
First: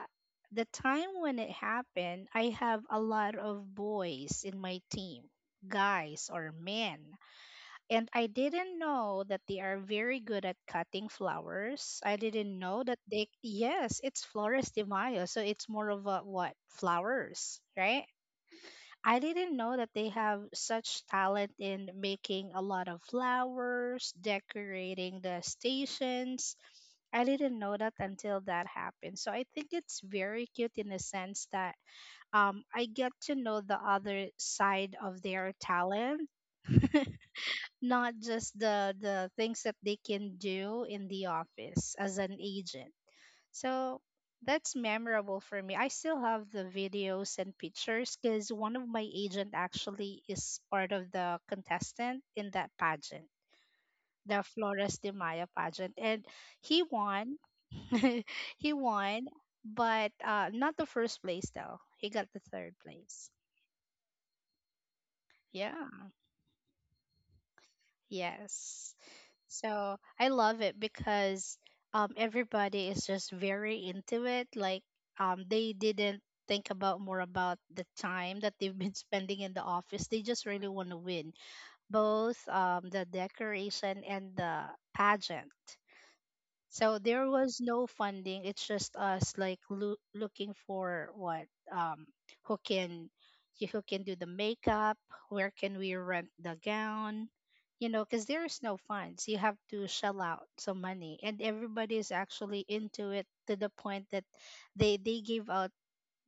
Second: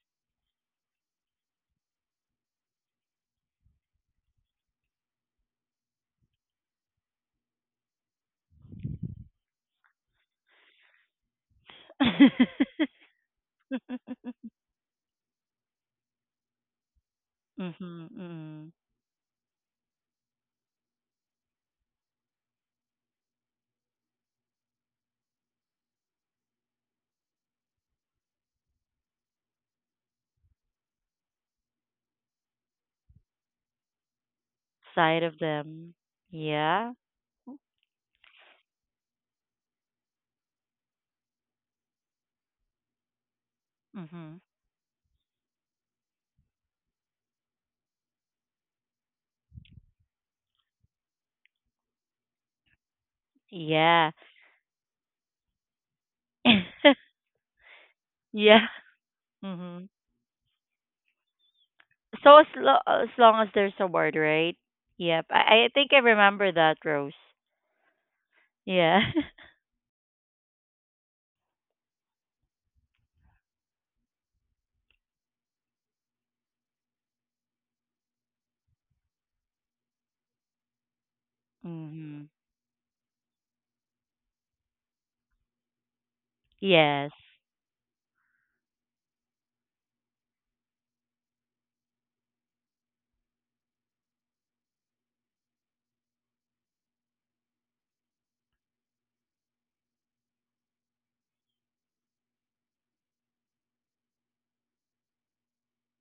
Speaker 2: the time when it happened, I have a lot of boys in my team, guys or men. And I didn't know that they are very good at cutting flowers. I didn't know
Speaker 1: <laughs>
Speaker 2: that they. Yes, it's Flores de Mayo, so it's more of a, what? Flowers, right?
Speaker 1: mhm. Mhm.
Speaker 2: I didn't know that they have such talent in making a lot of flowers, decorating the stations. I didn't know that until that happened. So I think it's very cute in the sense that um, I get to know the other side of
Speaker 1: Side
Speaker 2: their
Speaker 1: of them.
Speaker 2: talent,
Speaker 1: Yeah.
Speaker 2: not just the the things that they can do in the office as an agent. So
Speaker 1: Mhm.
Speaker 2: that's memorable for me. I still have the videos and pictures because one of my agent actually is part of the contestant in that pageant,
Speaker 1: Yeah.
Speaker 2: the Flores de Mayo pageant, and he won.
Speaker 1: <laughs>
Speaker 2: <laughs> He
Speaker 1: yeah.
Speaker 2: won, but
Speaker 1: Mhm.
Speaker 2: uh, not the first place though. He got the
Speaker 1: So
Speaker 2: third
Speaker 1: as lo-
Speaker 2: place.
Speaker 1: as long as there's a word, right? Yep. I I
Speaker 2: Yeah.
Speaker 1: think I remember that, Rose.
Speaker 2: Yes.
Speaker 1: Yeah. <laughs>
Speaker 2: So I love it because um everybody is just very into it. Like um they didn't think about more about the time that they've been <laughs> spending in the office. They just really want to win. Both
Speaker 1: mhm.
Speaker 2: um the decoration and the pageant. So there
Speaker 1: Yes.
Speaker 2: was no funding. It's just us like loo- looking for what um who can who can do the makeup, where can we rent the gown? You know, cuz there is no funds. You have to shell out some money and everybody is actually into it to the point that they they give out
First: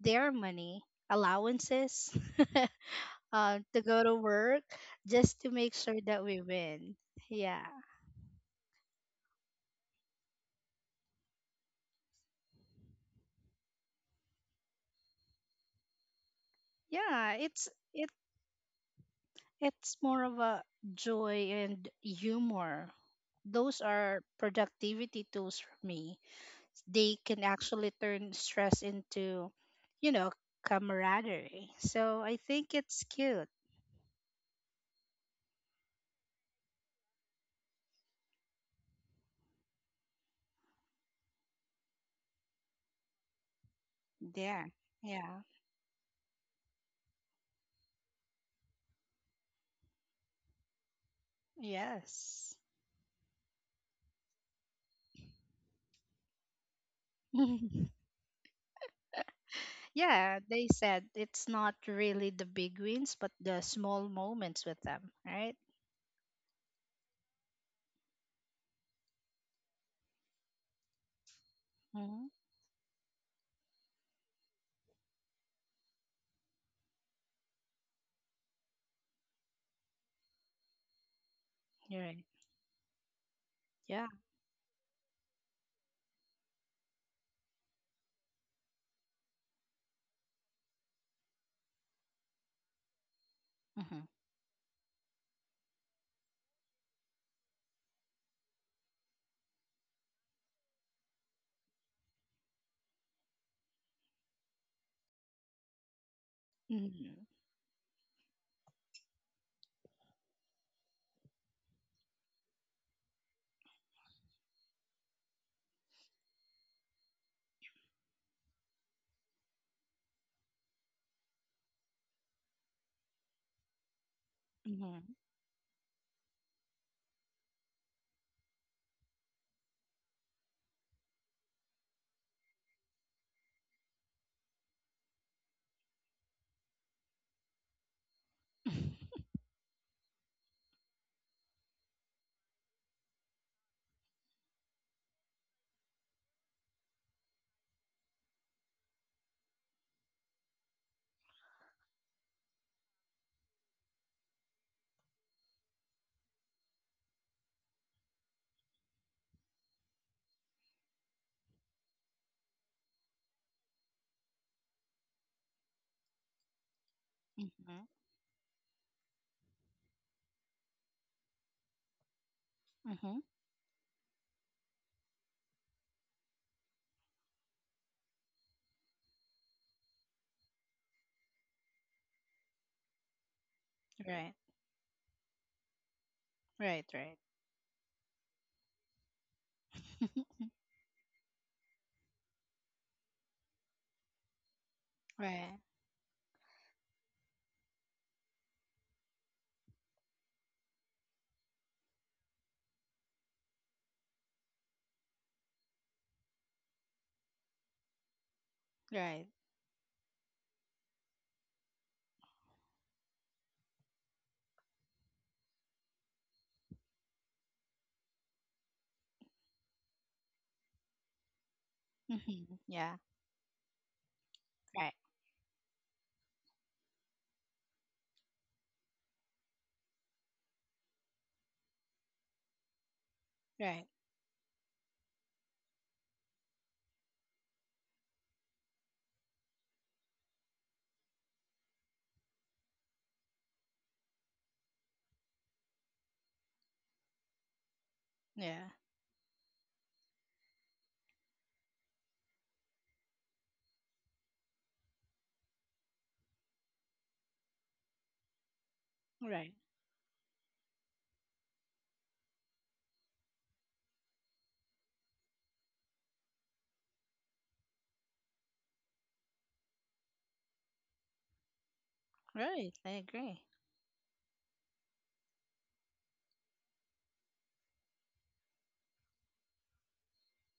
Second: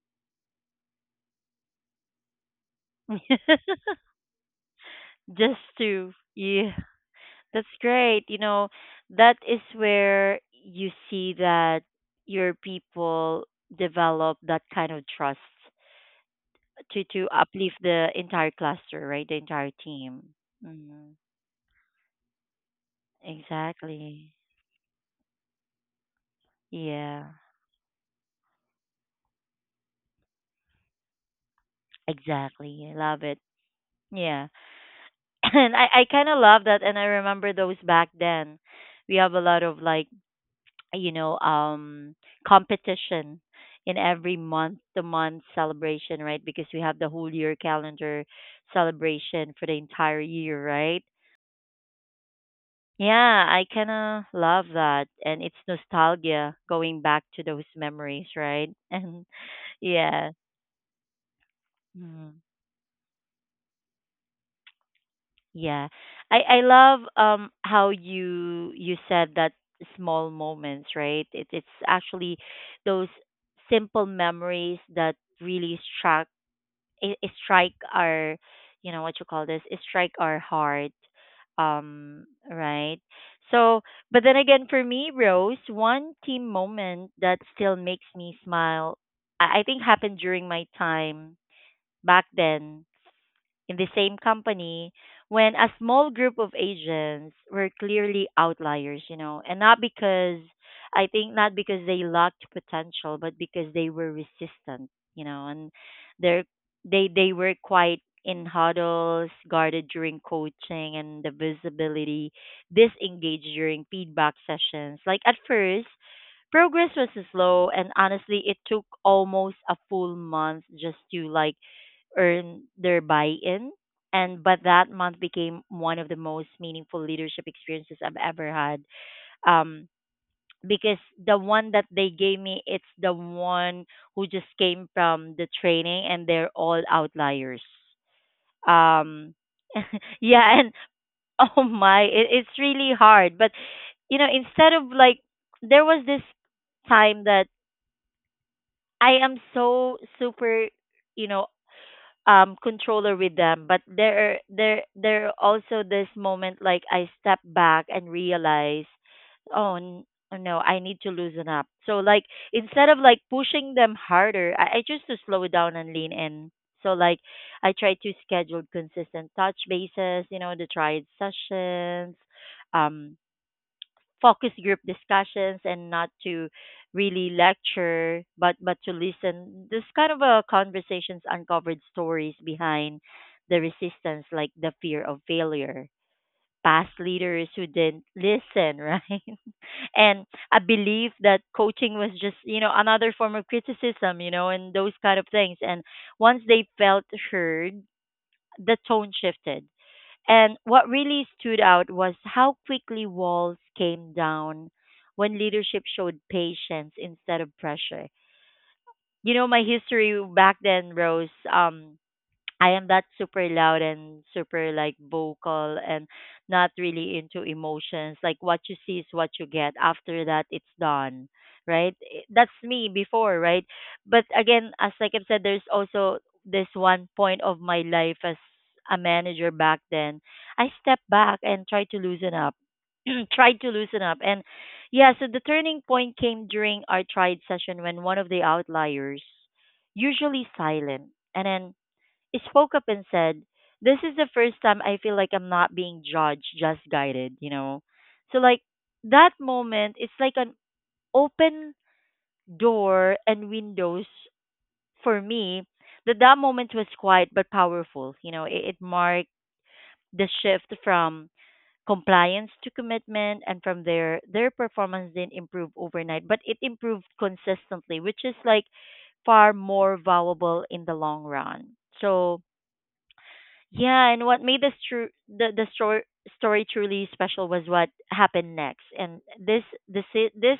Speaker 2: their money allowances <laughs> uh, to
Speaker 1: <laughs>
Speaker 2: go to work just to
Speaker 1: Just
Speaker 2: make sure
Speaker 1: to,
Speaker 2: that we
Speaker 1: yeah,
Speaker 2: win. Yeah.
Speaker 1: that's great, you know, that is where you see that your people develop that kind of trust to to
Speaker 2: Yeah, it's
Speaker 1: uplift the
Speaker 2: it.
Speaker 1: entire cluster, right, the entire
Speaker 2: It's
Speaker 1: team.
Speaker 2: more of a
Speaker 1: Hmm.
Speaker 2: joy and humor. Those are
Speaker 1: Exactly.
Speaker 2: productivity tools for me. They
Speaker 1: Yeah,
Speaker 2: can actually turn stress into, you know, camaraderie. So I think
Speaker 1: exactly. I
Speaker 2: it's
Speaker 1: love it.
Speaker 2: cute.
Speaker 1: Yeah. <laughs> <clears throat> And i i kind of love that, and I remember those back then, we have a lot of like, you know, um competition in every
Speaker 2: Yeah.
Speaker 1: month to month
Speaker 2: Yeah.
Speaker 1: celebration, right? Because we have the whole year calendar celebration for the entire year, right?
Speaker 2: Yes.
Speaker 1: Yeah. I kind of love that, and it's nostalgia going back to those
Speaker 2: <laughs>
Speaker 1: memories, right? <laughs> And yeah.
Speaker 2: Yeah, they said it's not really
Speaker 1: Mm,
Speaker 2: the big wins, but the small moments with them, right?
Speaker 1: yeah. I i love, um how you you said that small moments, right? It, it's
Speaker 2: Mm-hmm.
Speaker 1: actually those simple memories that really struck, it, it strike our, you know what you call this, it strike our heart,
Speaker 2: You're
Speaker 1: um
Speaker 2: right.
Speaker 1: right. So
Speaker 2: Yeah.
Speaker 1: but then again, for me, Rose, one team moment that still makes me smile, i, I think, happened during my time back then in the
Speaker 2: Mm-hmm.
Speaker 1: same company when a small group of agents were clearly outliers, you know, and not because I think not because they lacked potential, but because they were resistant, you know, and they're they
Speaker 2: Mm-hmm.
Speaker 1: they were quite in huddles, guarded during coaching and the visibility, disengaged during feedback sessions. Like at first, progress was slow, and honestly it took almost a full month just to like earn their buy-in, and but that
Speaker 2: Mm-hmm.
Speaker 1: month became one of the most meaningful leadership experiences I've ever had, um because the one that they gave me, it's the one who just came from the training, and they're all outliers.
Speaker 2: <laughs>
Speaker 1: um <laughs> yeah, and oh my, it, it's really hard. But you know instead of like, there was this time that I am so super you know um controller with them. But there there there are also this moment like I step back and realize, oh n- oh, no, I need to loosen up. So like instead of like pushing them harder, i, I choose to slow down and lean in. So like I
Speaker 2: Mm-hmm.
Speaker 1: try to schedule consistent touch bases, you know the tried sessions, um
Speaker 2: Mm-hmm.
Speaker 1: focus group discussions, and not to really lecture, but but to listen. This kind of uh, conversations uncovered stories behind the resistance,
Speaker 2: Right.
Speaker 1: like the fear of failure,
Speaker 2: Right,
Speaker 1: past
Speaker 2: right,
Speaker 1: leaders who didn't listen, right? <laughs> And a belief that coaching was just you know another form of criticism, you know and those kind of things.
Speaker 2: right,
Speaker 1: And once they felt heard, the tone shifted. And what really stood out was how quickly walls came down when leadership showed patience instead of pressure.
Speaker 2: right.
Speaker 1: You know, my history back then, Rose, um, I am that super loud and super like vocal and not really into emotions. Like what you see is what you get. After that, it's done, right? I- That's
Speaker 2: Mm-hmm.
Speaker 1: me
Speaker 2: Yeah,
Speaker 1: before, right? But again,
Speaker 2: right,
Speaker 1: as like I've said, there's also this one point of my life as a manager back then. I stepped back and tried to loosen up. <clears throat> Tried to
Speaker 2: right,
Speaker 1: loosen up, and yeah, so the turning point came during our tried session when one of the outliers, usually silent, and then spoke up and said, "This is the first time I feel like I'm not being judged, just guided." You know, so like
Speaker 2: yeah,
Speaker 1: that moment, it's like an open door and windows for me. That that moment was quiet but powerful. You know, it, it marked
Speaker 2: right,
Speaker 1: the shift from compliance to commitment, and from their their performance didn't improve overnight but it improved consistently, which is like far more valuable in the long run, so
Speaker 2: right. I agree.
Speaker 1: yeah. And what made this true the the story story truly special was what happened next. And this this i- this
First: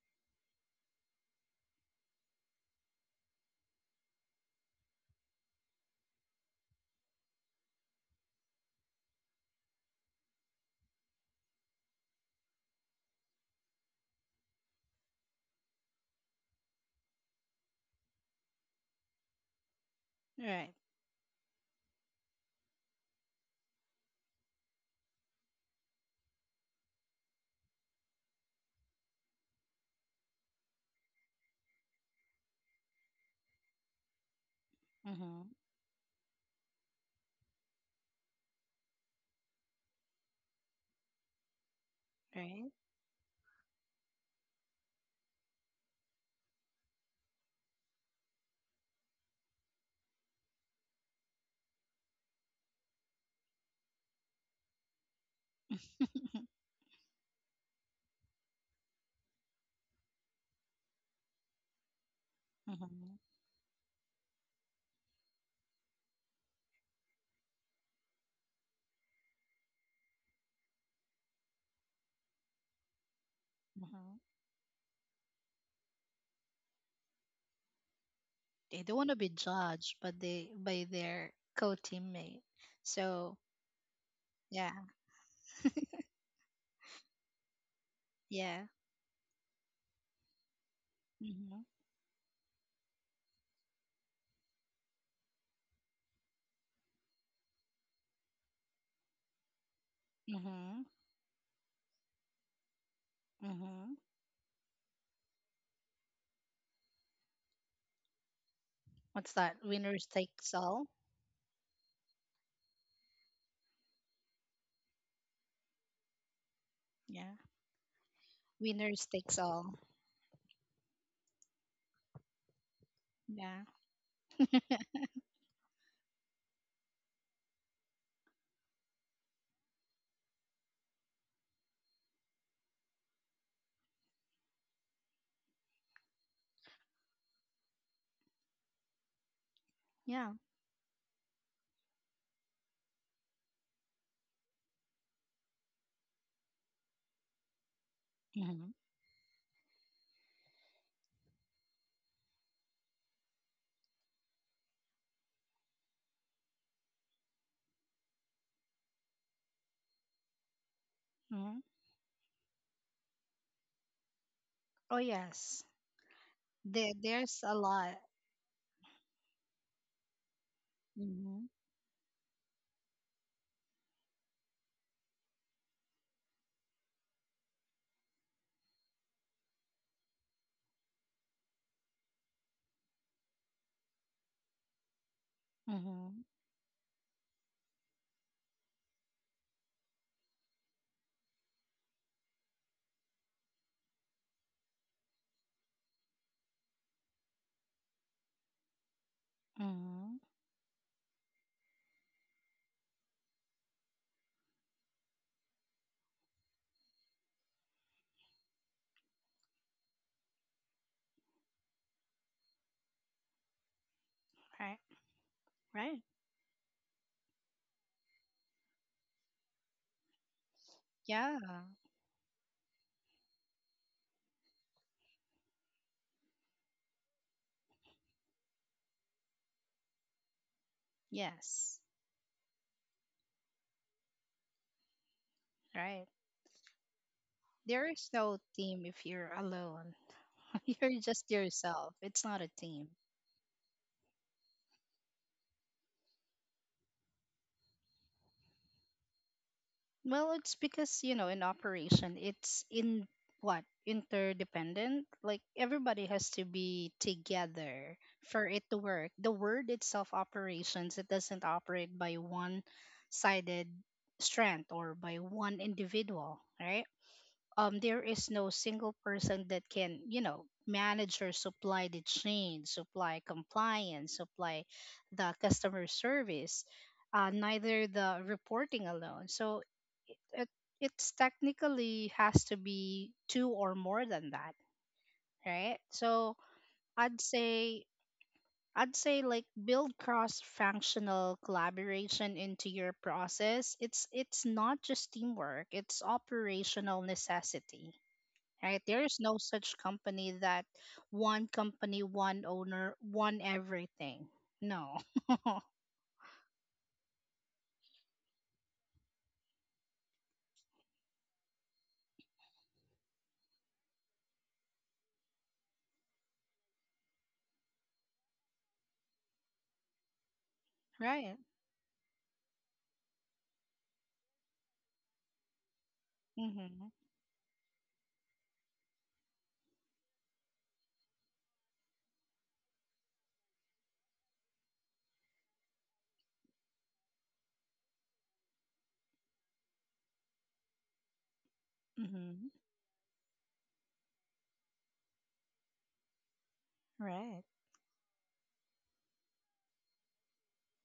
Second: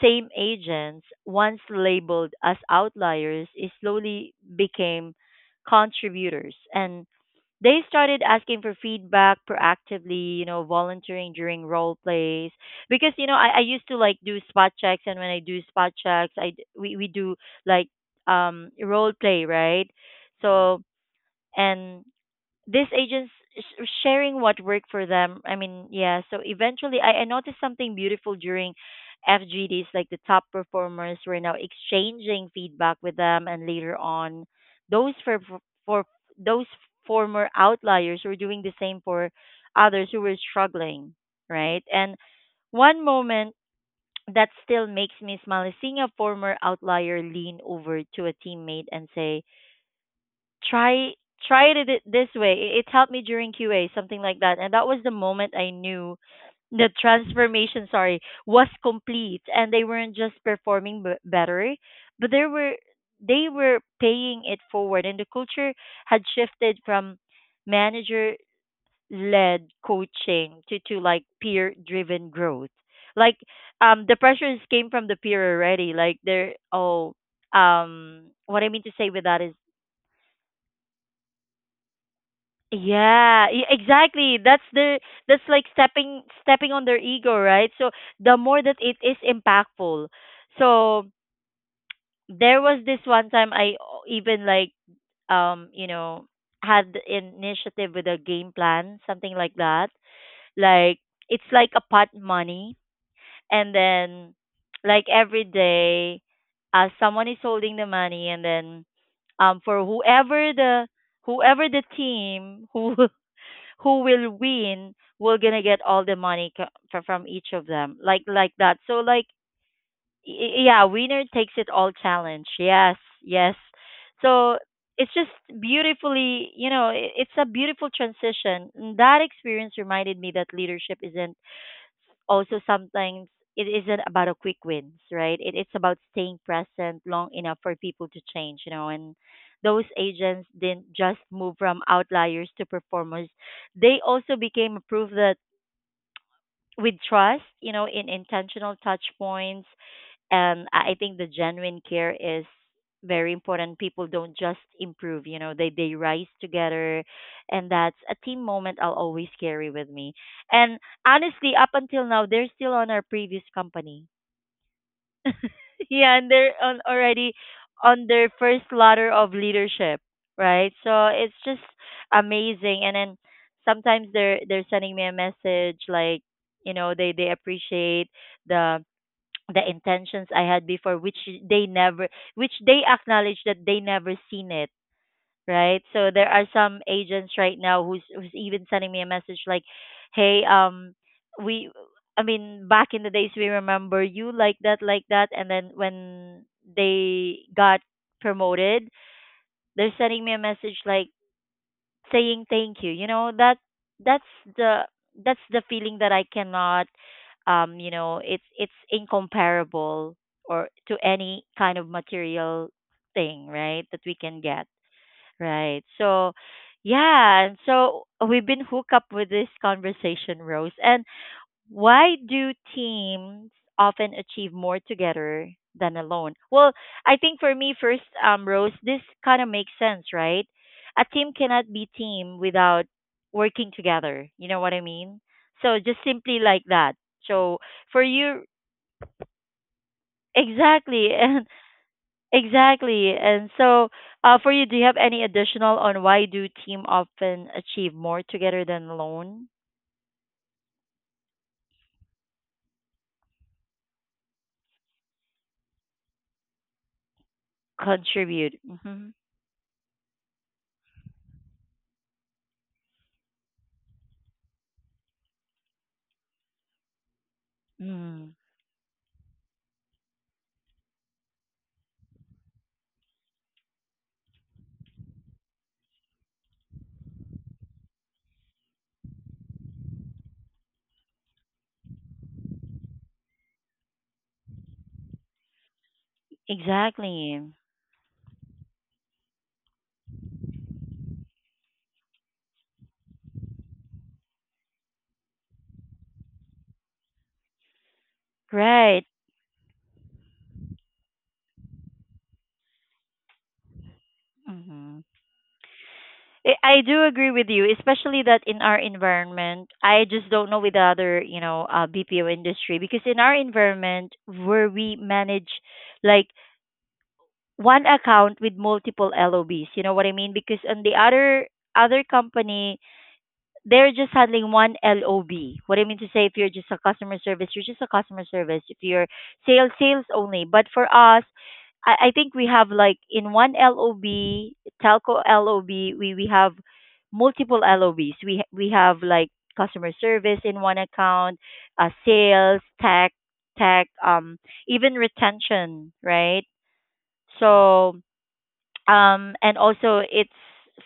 Speaker 1: same agents once labeled as outliers is slowly became contributors, and they started asking for feedback proactively, you know, volunteering during role plays. Because, you know, I, I used to like do spot checks, and when I do spot checks, I d- we, we do like um role play, right?
Speaker 2: Right.
Speaker 1: So, and these agents sh- sharing what worked for them. I mean, yeah. So eventually, I, I noticed something beautiful during F G Ds. Like the top performers were now exchanging feedback with them, and later on, those for
Speaker 2: Mm-hmm.
Speaker 1: for those former outliers were doing the same for others who were struggling, right? And
Speaker 2: Right.
Speaker 1: one moment that still makes me smile is seeing a former outlier lean over to a teammate and say, try try it it this way. It, it helped me during Q A, something like that. And that was the moment I
Speaker 2: <laughs>
Speaker 1: knew
Speaker 2: Mm-hmm.
Speaker 1: the transformation, sorry, was complete, and they weren't just performing b- better, but they were they were paying it forward, and the culture had shifted from manager led coaching to, to like peer driven growth. Like um the
Speaker 2: Mm-hmm.
Speaker 1: pressures came from the peer already. Like they're oh um what I mean
Speaker 2: They
Speaker 1: to
Speaker 2: don't
Speaker 1: say
Speaker 2: want to
Speaker 1: with
Speaker 2: be
Speaker 1: that is,
Speaker 2: judged, but they by their co-teammate. So
Speaker 1: yeah, e- exactly. That's
Speaker 2: yeah,
Speaker 1: the that's like stepping stepping on their ego, right? So the more
Speaker 2: yeah.
Speaker 1: that it is impactful. So
Speaker 2: Mm-hmm.
Speaker 1: there was this one time I o- even like um, you know, had an initiative with a game plan, something like that.
Speaker 2: Mm-hmm.
Speaker 1: Like it's like a pot money, and
Speaker 2: Mm-hmm.
Speaker 1: then like every day uh someone is holding the money, and then
Speaker 2: What's that?
Speaker 1: um for
Speaker 2: Winners
Speaker 1: whoever
Speaker 2: takes all.
Speaker 1: the whoever the team who <laughs> who will win, we're gonna get all the money co- fro- from
Speaker 2: Yeah.
Speaker 1: each of them, like like that, so
Speaker 2: Winners
Speaker 1: like
Speaker 2: takes all.
Speaker 1: y- yeah, winner takes it all challenge. Yes, yes.
Speaker 2: Yeah.
Speaker 1: So it's just beautifully, you know i- it's a beautiful transition. And that experience reminded me that leadership isn't, also sometimes it isn't about a quick wins, right? It, it's about staying present long enough for people to change, you know. And those
Speaker 2: Yeah.
Speaker 1: agents didn't just move from outliers to performers; they also became a proof that with trust, you know, in
Speaker 2: Mm-hmm.
Speaker 1: intentional touch points, and I I think the genuine care is very important. People don't just improve, you know, they they rise together, and that's a team moment I'll always carry with me. And honestly,
Speaker 2: Mm-hmm.
Speaker 1: up until now, they're still on our previous company.
Speaker 2: Oh yes.
Speaker 1: <laughs> Yeah, and they're on
Speaker 2: There, there's
Speaker 1: already,
Speaker 2: a lot.
Speaker 1: on their first ladder of leadership, right? So it's
Speaker 2: Mm-hmm.
Speaker 1: just amazing. And then sometimes they're they're sending me a message like, you know, they they appreciate the the intentions I had before, which they never, which they acknowledge that they never seen it, right? So
Speaker 2: Mm-hmm.
Speaker 1: there are some agents right now who's who's even sending me a message like, "Hey, um, we, I mean, back in the days we remember you like that, like that," and then when they got promoted, they're
Speaker 2: Hmm.
Speaker 1: sending me a message like, saying thank you, you know, that that's the, that's the feeling that I cannot, um you know it's it's incomparable or to any kind of material thing, right, that we can get,
Speaker 2: Right.
Speaker 1: right?
Speaker 2: Right.
Speaker 1: So yeah, and so we've been hooked up with this conversation, Rose, and
Speaker 2: Yeah.
Speaker 1: why do teams often achieve more together than alone? Well, I think for me first, um, Rose, this kind of makes sense, right? A team cannot
Speaker 2: Yes.
Speaker 1: be team without working together. You know what I mean? So just
Speaker 2: Right.
Speaker 1: simply like that. So
Speaker 2: There
Speaker 1: for
Speaker 2: is no
Speaker 1: you,
Speaker 2: team if you're alone. <laughs> You're
Speaker 1: exactly, <laughs>
Speaker 2: just
Speaker 1: and
Speaker 2: yourself. It's not a team.
Speaker 1: exactly, and so uh, for you, do you have any additional on why do team often achieve more together than alone?
Speaker 2: Well, it's because, you know, in operation, it's in what? Interdependent. Like everybody has to be together for
Speaker 1: Contribute.
Speaker 2: it to work.
Speaker 1: Hmm.
Speaker 2: The word itself, operations, it doesn't operate by one sided strength or by one individual, right? Um, there is
Speaker 1: Mm,
Speaker 2: no single person that can, you know, manage or supply the chain, supply compliance, supply the customer service, uh, neither the reporting alone. So it, it it's technically has to be two or more than that, right? So I'd
Speaker 1: exactly.
Speaker 2: say I'd say like build cross-functional collaboration into your process. It's it's not just teamwork, it's operational necessity, right? There
Speaker 1: Right.
Speaker 2: is no such company that one company, one owner, one everything. No.
Speaker 1: Hmm.
Speaker 2: <laughs>
Speaker 1: I I do agree with you, especially that in our environment, I just don't know with the other, you know, uh, B P O industry, because in our environment where we manage like one account with multiple L O Bs, you know what I mean? Because on the
Speaker 2: Right.
Speaker 1: other other company, they're just handling one L O B. What I mean to say, if you're just a
Speaker 2: Mm-hmm.
Speaker 1: customer service, you're just a customer service. If you're sales, sales only. But for us, I, I think we have like in one L O B, telco L O B, we, we have multiple L O Bs. We we have like customer service in one account, uh,
Speaker 2: Mm-hmm.
Speaker 1: sales, tech, tech, um, even retention, right?
Speaker 2: Right.
Speaker 1: So, um and also it's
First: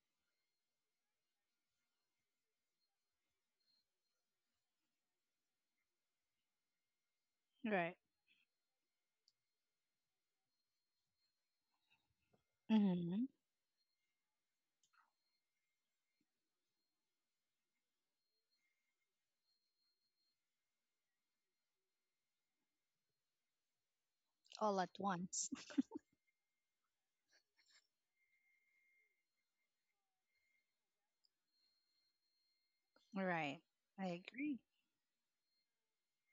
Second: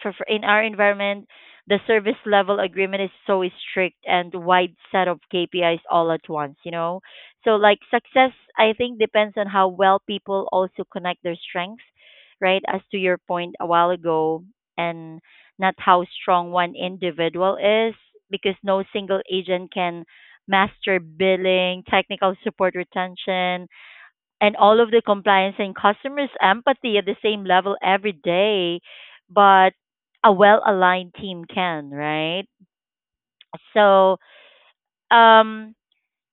Speaker 1: for, for in our environment, the service level agreement is so strict, and wide set of K P Is all at once, you know, so like
Speaker 2: Right.
Speaker 1: success, I think, depends on how well people also connect their strengths, right, as to your
Speaker 2: Mm-hmm.
Speaker 1: point a while ago, and not how strong one individual is, because no single agent can master billing, technical support, retention, and
Speaker 2: All
Speaker 1: all
Speaker 2: at
Speaker 1: of the
Speaker 2: once.
Speaker 1: compliance and customers' empathy at the same level every day, but a well aligned team can, right?
Speaker 2: <laughs> Right.
Speaker 1: So,
Speaker 2: I agree.
Speaker 1: um,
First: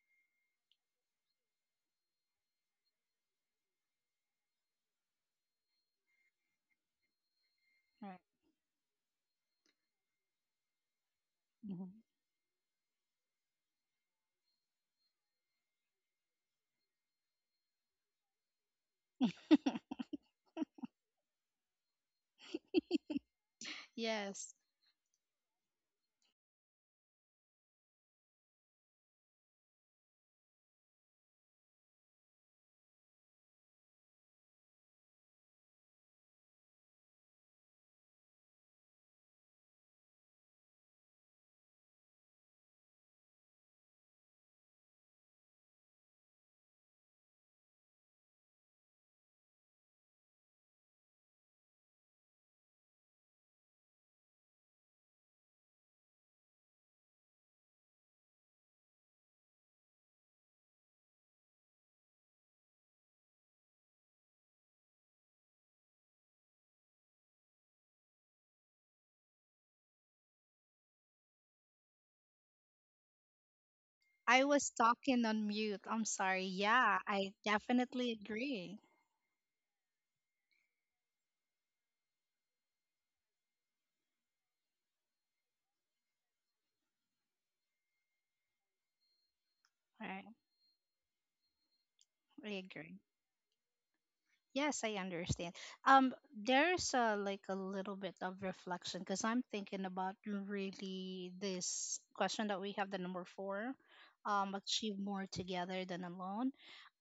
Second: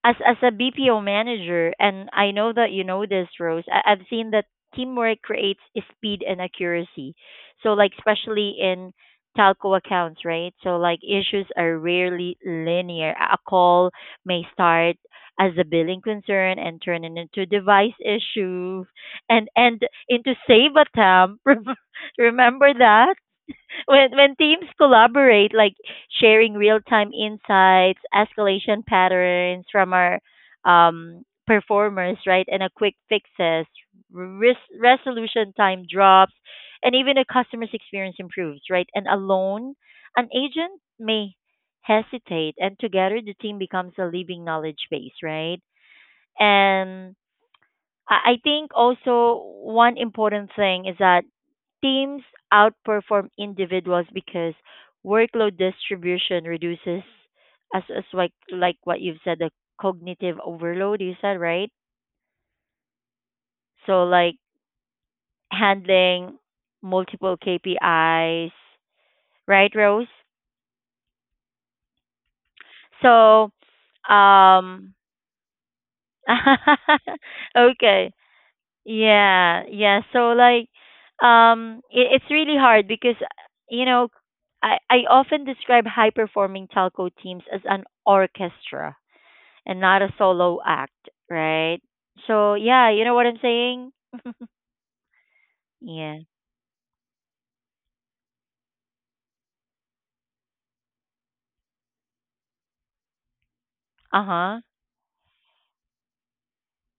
Speaker 1: as as a B P O manager, and I know that you know this, Rose. I, I've seen that teamwork creates speed and accuracy. So like
Speaker 2: Right.
Speaker 1: especially in telco accounts, right? So like issues are
Speaker 2: Mm-hmm.
Speaker 1: rarely linear. A a call may start as a billing concern and turn it into device issue, and and into save attempt. <laughs> Remember that? When when
Speaker 2: Yes.
Speaker 1: teams collaborate, like sharing real time insights, escalation patterns from our, um, performers, right, and a quick fixes, res- resolution time drops, and even a customer's experience improves, right. And alone, an agent may hesitate, and together the team becomes a living knowledge base, right. And I I think also one important thing is that teams outperform individuals because workload distribution reduces, as as like like what you've said, the cognitive overload, you said, right, so like handling multiple K P Is, right, Rose? So
Speaker 2: I was
Speaker 1: um
Speaker 2: talking on mute. I'm sorry.
Speaker 1: <laughs>
Speaker 2: Yeah, I definitely
Speaker 1: okay.
Speaker 2: agree.
Speaker 1: Yeah, yeah. So like, um, it, it's really hard because, you know, I I often describe high performing telco teams as an orchestra and not a
Speaker 2: Right.
Speaker 1: solo act, right?
Speaker 2: I
Speaker 1: So yeah,
Speaker 2: agree.
Speaker 1: you know what I'm saying? <laughs>
Speaker 2: Yes, I understand. Um,
Speaker 1: Yeah.
Speaker 2: there's a, like a little bit of reflection because I'm thinking about really this question that we have, the number four,
Speaker 1: Uh
Speaker 2: um,
Speaker 1: huh.
Speaker 2: achieve more together than alone.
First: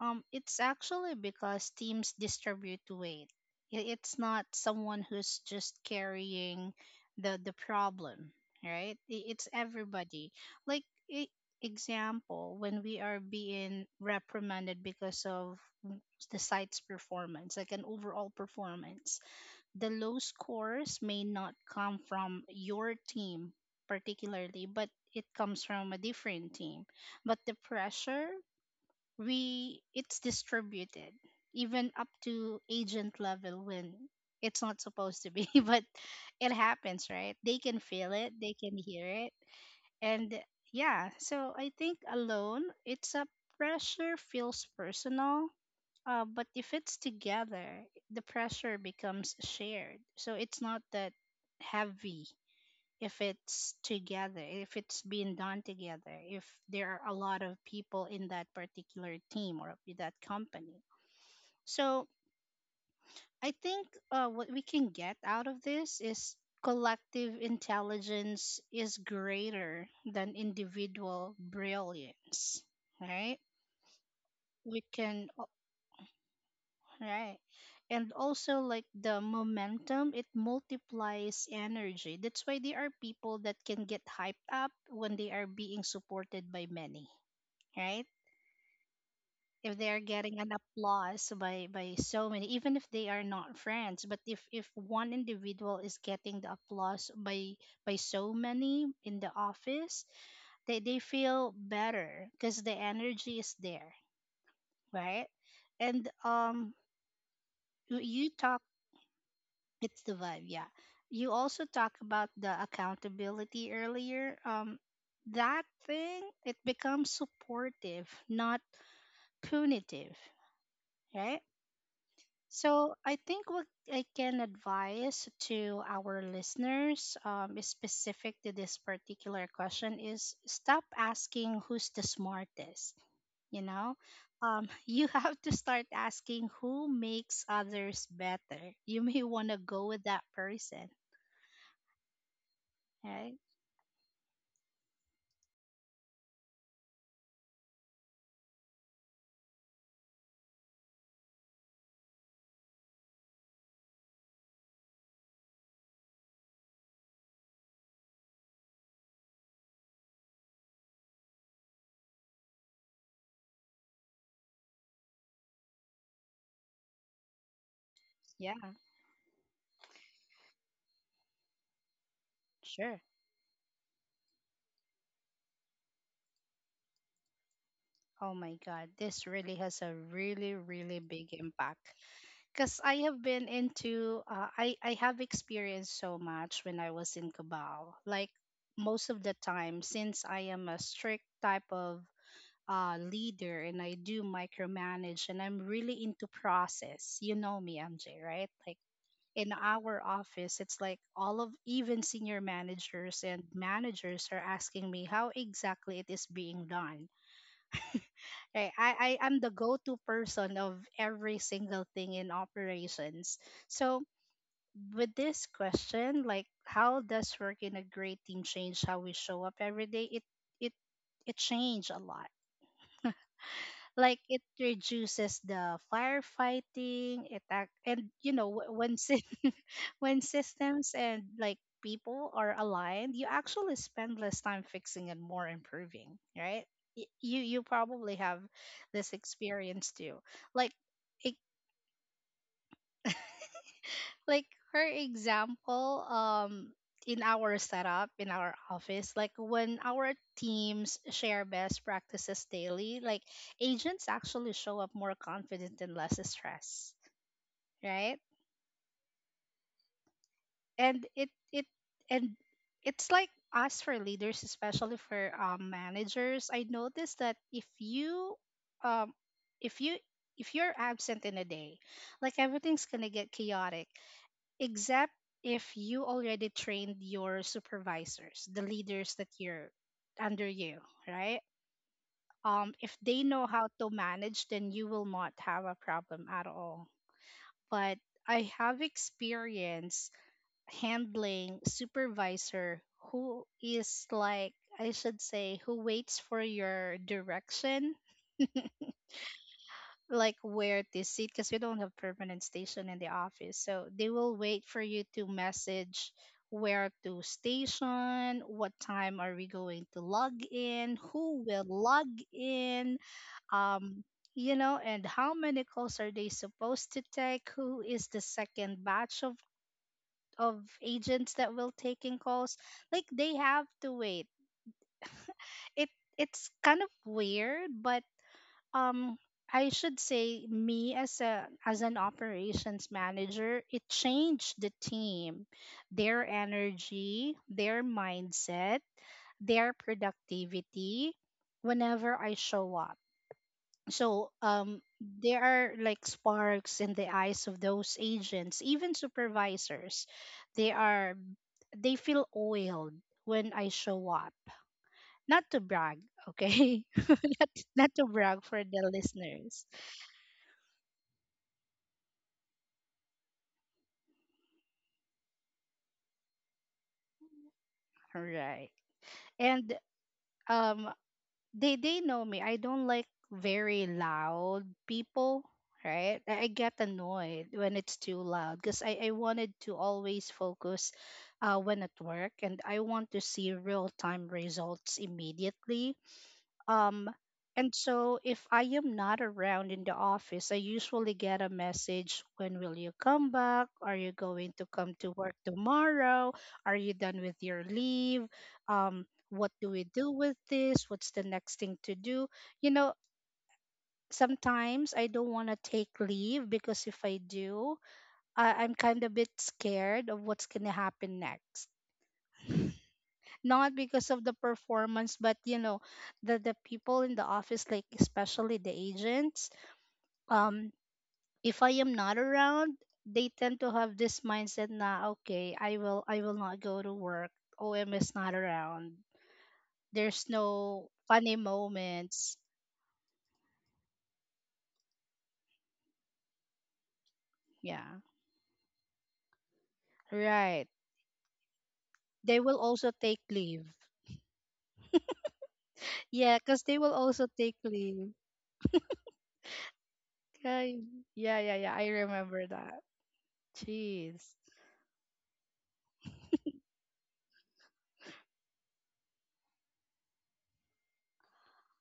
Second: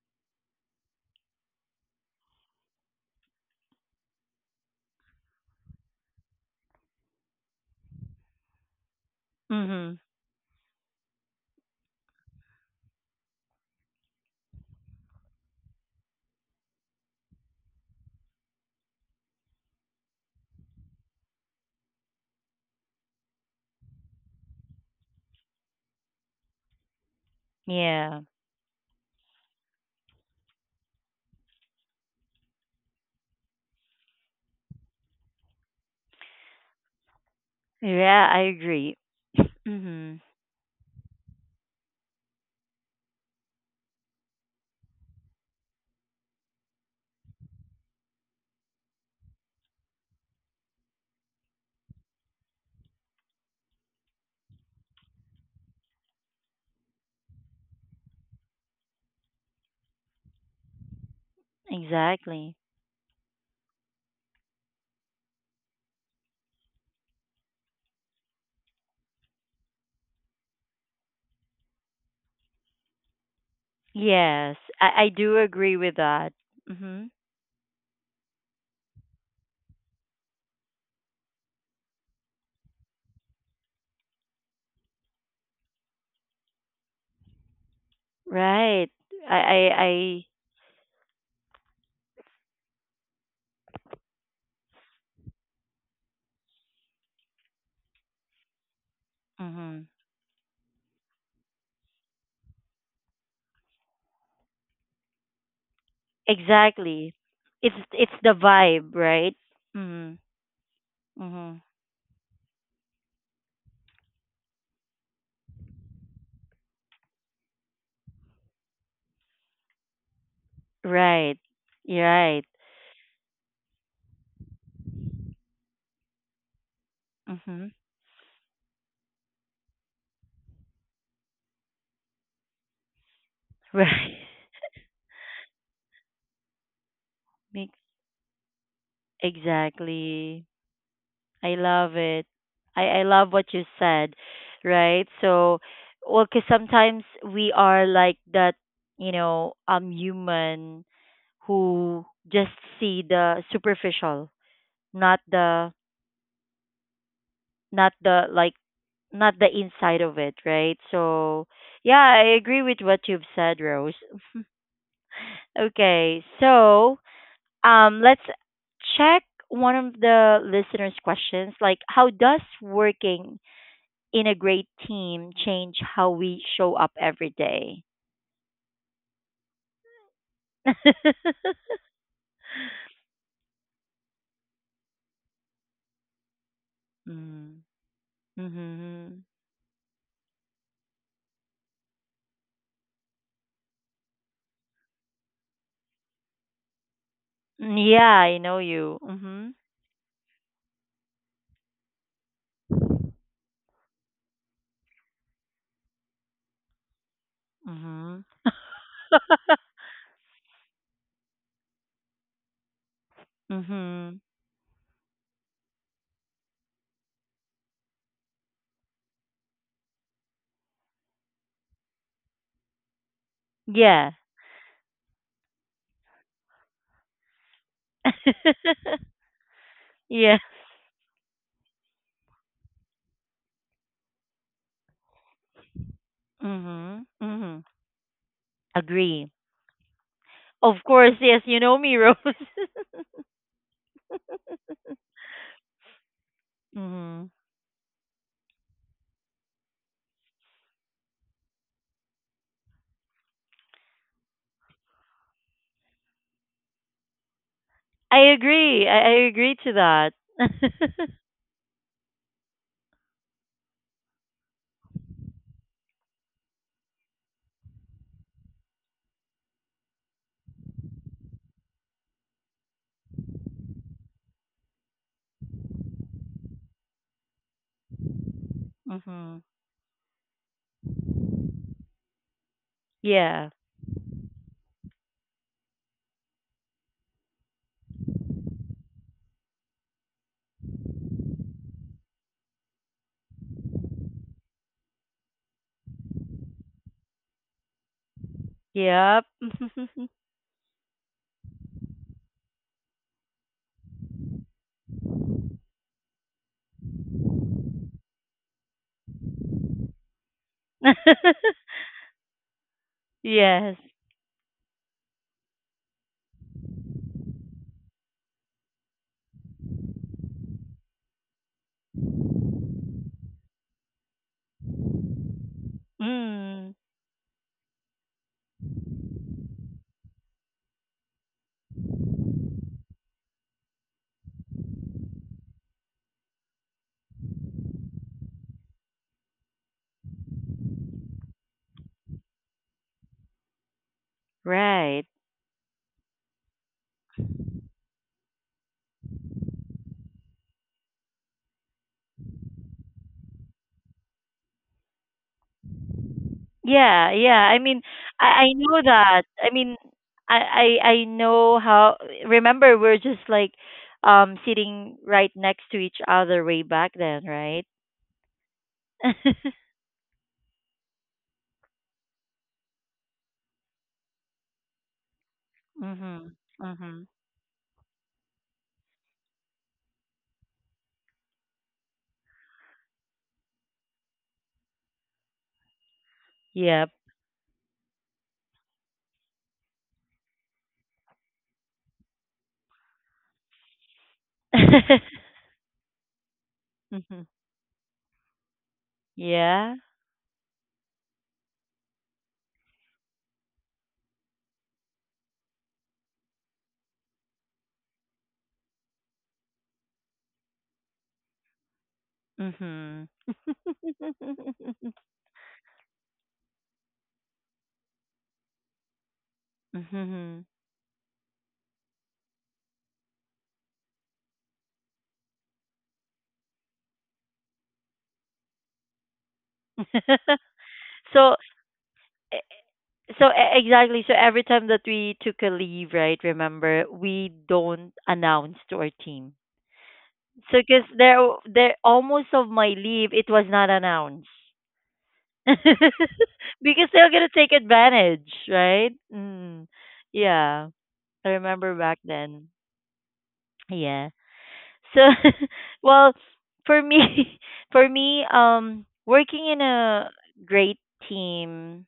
Speaker 2: Um, it's actually because teams distribute weight. I- It's not someone who's just carrying the the problem, right? I- It's
Speaker 1: Mhm.
Speaker 2: everybody. Like e- example, when we are being reprimanded because of the site's performance, like an overall performance. The low scores may not come from your team particularly, but it comes from a different team. But the
Speaker 1: Yeah.
Speaker 2: pressure, we it's distributed even up to agent level when it's not supposed to be, <laughs> but it happens, right? They can feel
Speaker 1: Yeah,
Speaker 2: it,
Speaker 1: I
Speaker 2: they can
Speaker 1: agree.
Speaker 2: hear it.
Speaker 1: Mhm.
Speaker 2: And yeah, so I think alone, it's a pressure feels personal, uh, but if it's together, the pressure becomes shared. So it's not that heavy if it's together, if it's being done together, if there are a lot of people in that particular team or in that company. So
Speaker 1: Exactly.
Speaker 2: I think uh, what we can get out of this is collective intelligence is greater than individual brilliance, right?
Speaker 1: Yes,
Speaker 2: We
Speaker 1: I I
Speaker 2: can
Speaker 1: do agree with that. Mhm.
Speaker 2: right. And also like the momentum, it multiplies energy. That's why there are people that can get hyped up when they are being supported by many, right?
Speaker 1: Right. I I
Speaker 2: If they are
Speaker 1: I.
Speaker 2: getting an applause by by so many, even if they are not friends, but if if one individual is getting the applause by by so many in the
Speaker 1: Mhm.
Speaker 2: office, they they feel better because the energy is there, right? And um
Speaker 1: Exactly. It's
Speaker 2: you
Speaker 1: it's the
Speaker 2: you talk.
Speaker 1: vibe, right?
Speaker 2: It's
Speaker 1: Mhm.
Speaker 2: the vibe, yeah. You
Speaker 1: Mhm.
Speaker 2: also talk about the accountability earlier. Um, that thing it becomes supportive, not punitive,
Speaker 1: Right.
Speaker 2: right?
Speaker 1: You're right.
Speaker 2: So I think what I can advise to our listeners, um, is
Speaker 1: Mhm.
Speaker 2: specific to this particular question, is stop asking who's the smartest. You
Speaker 1: <laughs>
Speaker 2: know,
Speaker 1: Right.
Speaker 2: um, <laughs> you have to start asking who makes
Speaker 1: Make-
Speaker 2: others better. You may want to go with that
Speaker 1: Exactly.
Speaker 2: person,
Speaker 1: I love it. I I love
Speaker 2: right?
Speaker 1: what you said, right? So, well, cuz sometimes we are like that, you know, um human who just see the superficial, not the not the like not the inside of it, right? So yeah, I agree with what you've said, Rose. Okay, so um, let's
Speaker 2: Yeah,
Speaker 1: check one of the listeners' questions. Like, how does
Speaker 2: sure.
Speaker 1: working in a great team change how we show up every day?
Speaker 2: Oh my God, this really has a really, really big
Speaker 1: <laughs>
Speaker 2: impact. Because I have been into, uh, I, I have experienced so much when I was in
Speaker 1: Mm.
Speaker 2: Cabal. Like most
Speaker 1: Mm-hmm.
Speaker 2: of the time, since I am a strict type of uh, leader and I do micromanage and I'm really into process. You know me,
Speaker 1: Yeah,
Speaker 2: M J,
Speaker 1: I
Speaker 2: right?
Speaker 1: know
Speaker 2: Like
Speaker 1: you. Mm-hmm.
Speaker 2: in our office, it's like all of even senior managers and managers are asking me how exactly it is being done.
Speaker 1: Mm-hmm.
Speaker 2: Right. I, I am the go-to person of every single thing in operations.
Speaker 1: <laughs>
Speaker 2: So
Speaker 1: Mm-hmm.
Speaker 2: with this question, like how does work in a great team change how we show up every day? It it it changed a lot,
Speaker 1: Yeah.
Speaker 2: like it reduces the firefighting attack, and you know wh- when
Speaker 1: <laughs>
Speaker 2: sy- <laughs> when
Speaker 1: Yeah.
Speaker 2: systems and like people are aligned, you actually spend less time fixing and more improving, right? Y-
Speaker 1: Mm-hmm.
Speaker 2: you
Speaker 1: Mm-hmm.
Speaker 2: you probably have this
Speaker 1: Agree.
Speaker 2: experience too, like
Speaker 1: Of course,
Speaker 2: it,
Speaker 1: yes, you know me, Rose. <laughs>
Speaker 2: like her example. Um in
Speaker 1: Mm-hmm.
Speaker 2: our setup in our office, like when our teams share best practices daily, like agents actually show up more confident and less stressed, right?
Speaker 1: I agree. I, I agree to that. <laughs>
Speaker 2: And it it and it's like us for leaders, especially for um, managers. I noticed that if you um if you if you're absent in a day, like everything's gonna get chaotic, except if you already trained your supervisors, the leaders that
Speaker 1: Mm-hmm.
Speaker 2: you're under you, right? Um, if they know
Speaker 1: Yeah.
Speaker 2: how to manage, then you will not have a problem at all. But I have experience handling supervisor who is like, I should say, who waits for your direction,
Speaker 1: Yep. <laughs>
Speaker 2: like where to sit because we don't have permanent station in the office. So they will wait for you to message where to station, what time are we going to log in, who will log in,
Speaker 1: Yes.
Speaker 2: um, you know, and how many calls are they supposed to take, who is the second batch of of agents that will taking calls. Like they have to wait it. It's
Speaker 1: Mm.
Speaker 2: kind of weird, but um I should say me as a as an operations manager, it changed the team, their energy, their mindset, their productivity whenever I show up. So um
Speaker 1: Right.
Speaker 2: there are like sparks in the eyes of those agents, even supervisors. They are they feel oiled when I show up. Not to brag, okay?
Speaker 1: Yeah, yeah.
Speaker 2: <laughs> not,
Speaker 1: I mean,
Speaker 2: not to
Speaker 1: I, I
Speaker 2: brag for
Speaker 1: know
Speaker 2: the
Speaker 1: that. I
Speaker 2: listeners.
Speaker 1: mean, I, I I know how. Remember, we're just like um sitting right next to each other way back then, right?
Speaker 2: Right.
Speaker 1: <laughs>
Speaker 2: And um they they know me. I don't like very loud people, right? I, I get
Speaker 1: Mm-hmm.
Speaker 2: annoyed when it's too loud because I, I wanted to always focus uh when at work and I want to see real time results immediately.
Speaker 1: Yep.
Speaker 2: Um, and so if I am not around in the office, I usually get a message, when will you come back? Are you going to come to
Speaker 1: <laughs>
Speaker 2: work tomorrow? Are you
Speaker 1: Mhm.
Speaker 2: done with your leave? Um, what do
Speaker 1: Yeah.
Speaker 2: we do with this? What's the next thing to do? You know, sometimes I don't want to take leave because if I do, I, I'm kind of a bit scared of what's going to happen next,
Speaker 1: Mhm.
Speaker 2: not because of the performance, but you know the the people in the office, like especially the agents.
Speaker 1: Mhm.
Speaker 2: um if I am not around, they tend to have this mindset na okay I will I will not go to work. Om is not around. There's
Speaker 1: <laughs> <laughs>
Speaker 2: no
Speaker 1: so
Speaker 2: funny moments.
Speaker 1: e- so e- exactly so every time that we took a leave, right? Remember, we don't
Speaker 2: Yeah,
Speaker 1: announce to our team. So
Speaker 2: right,
Speaker 1: because there there almost
Speaker 2: they
Speaker 1: of
Speaker 2: will
Speaker 1: my
Speaker 2: also
Speaker 1: leave,
Speaker 2: take
Speaker 1: it was not
Speaker 2: leave.
Speaker 1: announced. <laughs>
Speaker 2: Yeah, because they
Speaker 1: Because
Speaker 2: will
Speaker 1: they're gonna
Speaker 2: also
Speaker 1: take
Speaker 2: take leave.
Speaker 1: advantage, right? Mm. Yeah.
Speaker 2: Okay.
Speaker 1: I
Speaker 2: Yeah, yeah,
Speaker 1: remember
Speaker 2: yeah, I
Speaker 1: back then.
Speaker 2: remember that.
Speaker 1: Yeah.
Speaker 2: Jeez.
Speaker 1: So, <laughs> well, for me, <laughs> for me, um, Working in a great team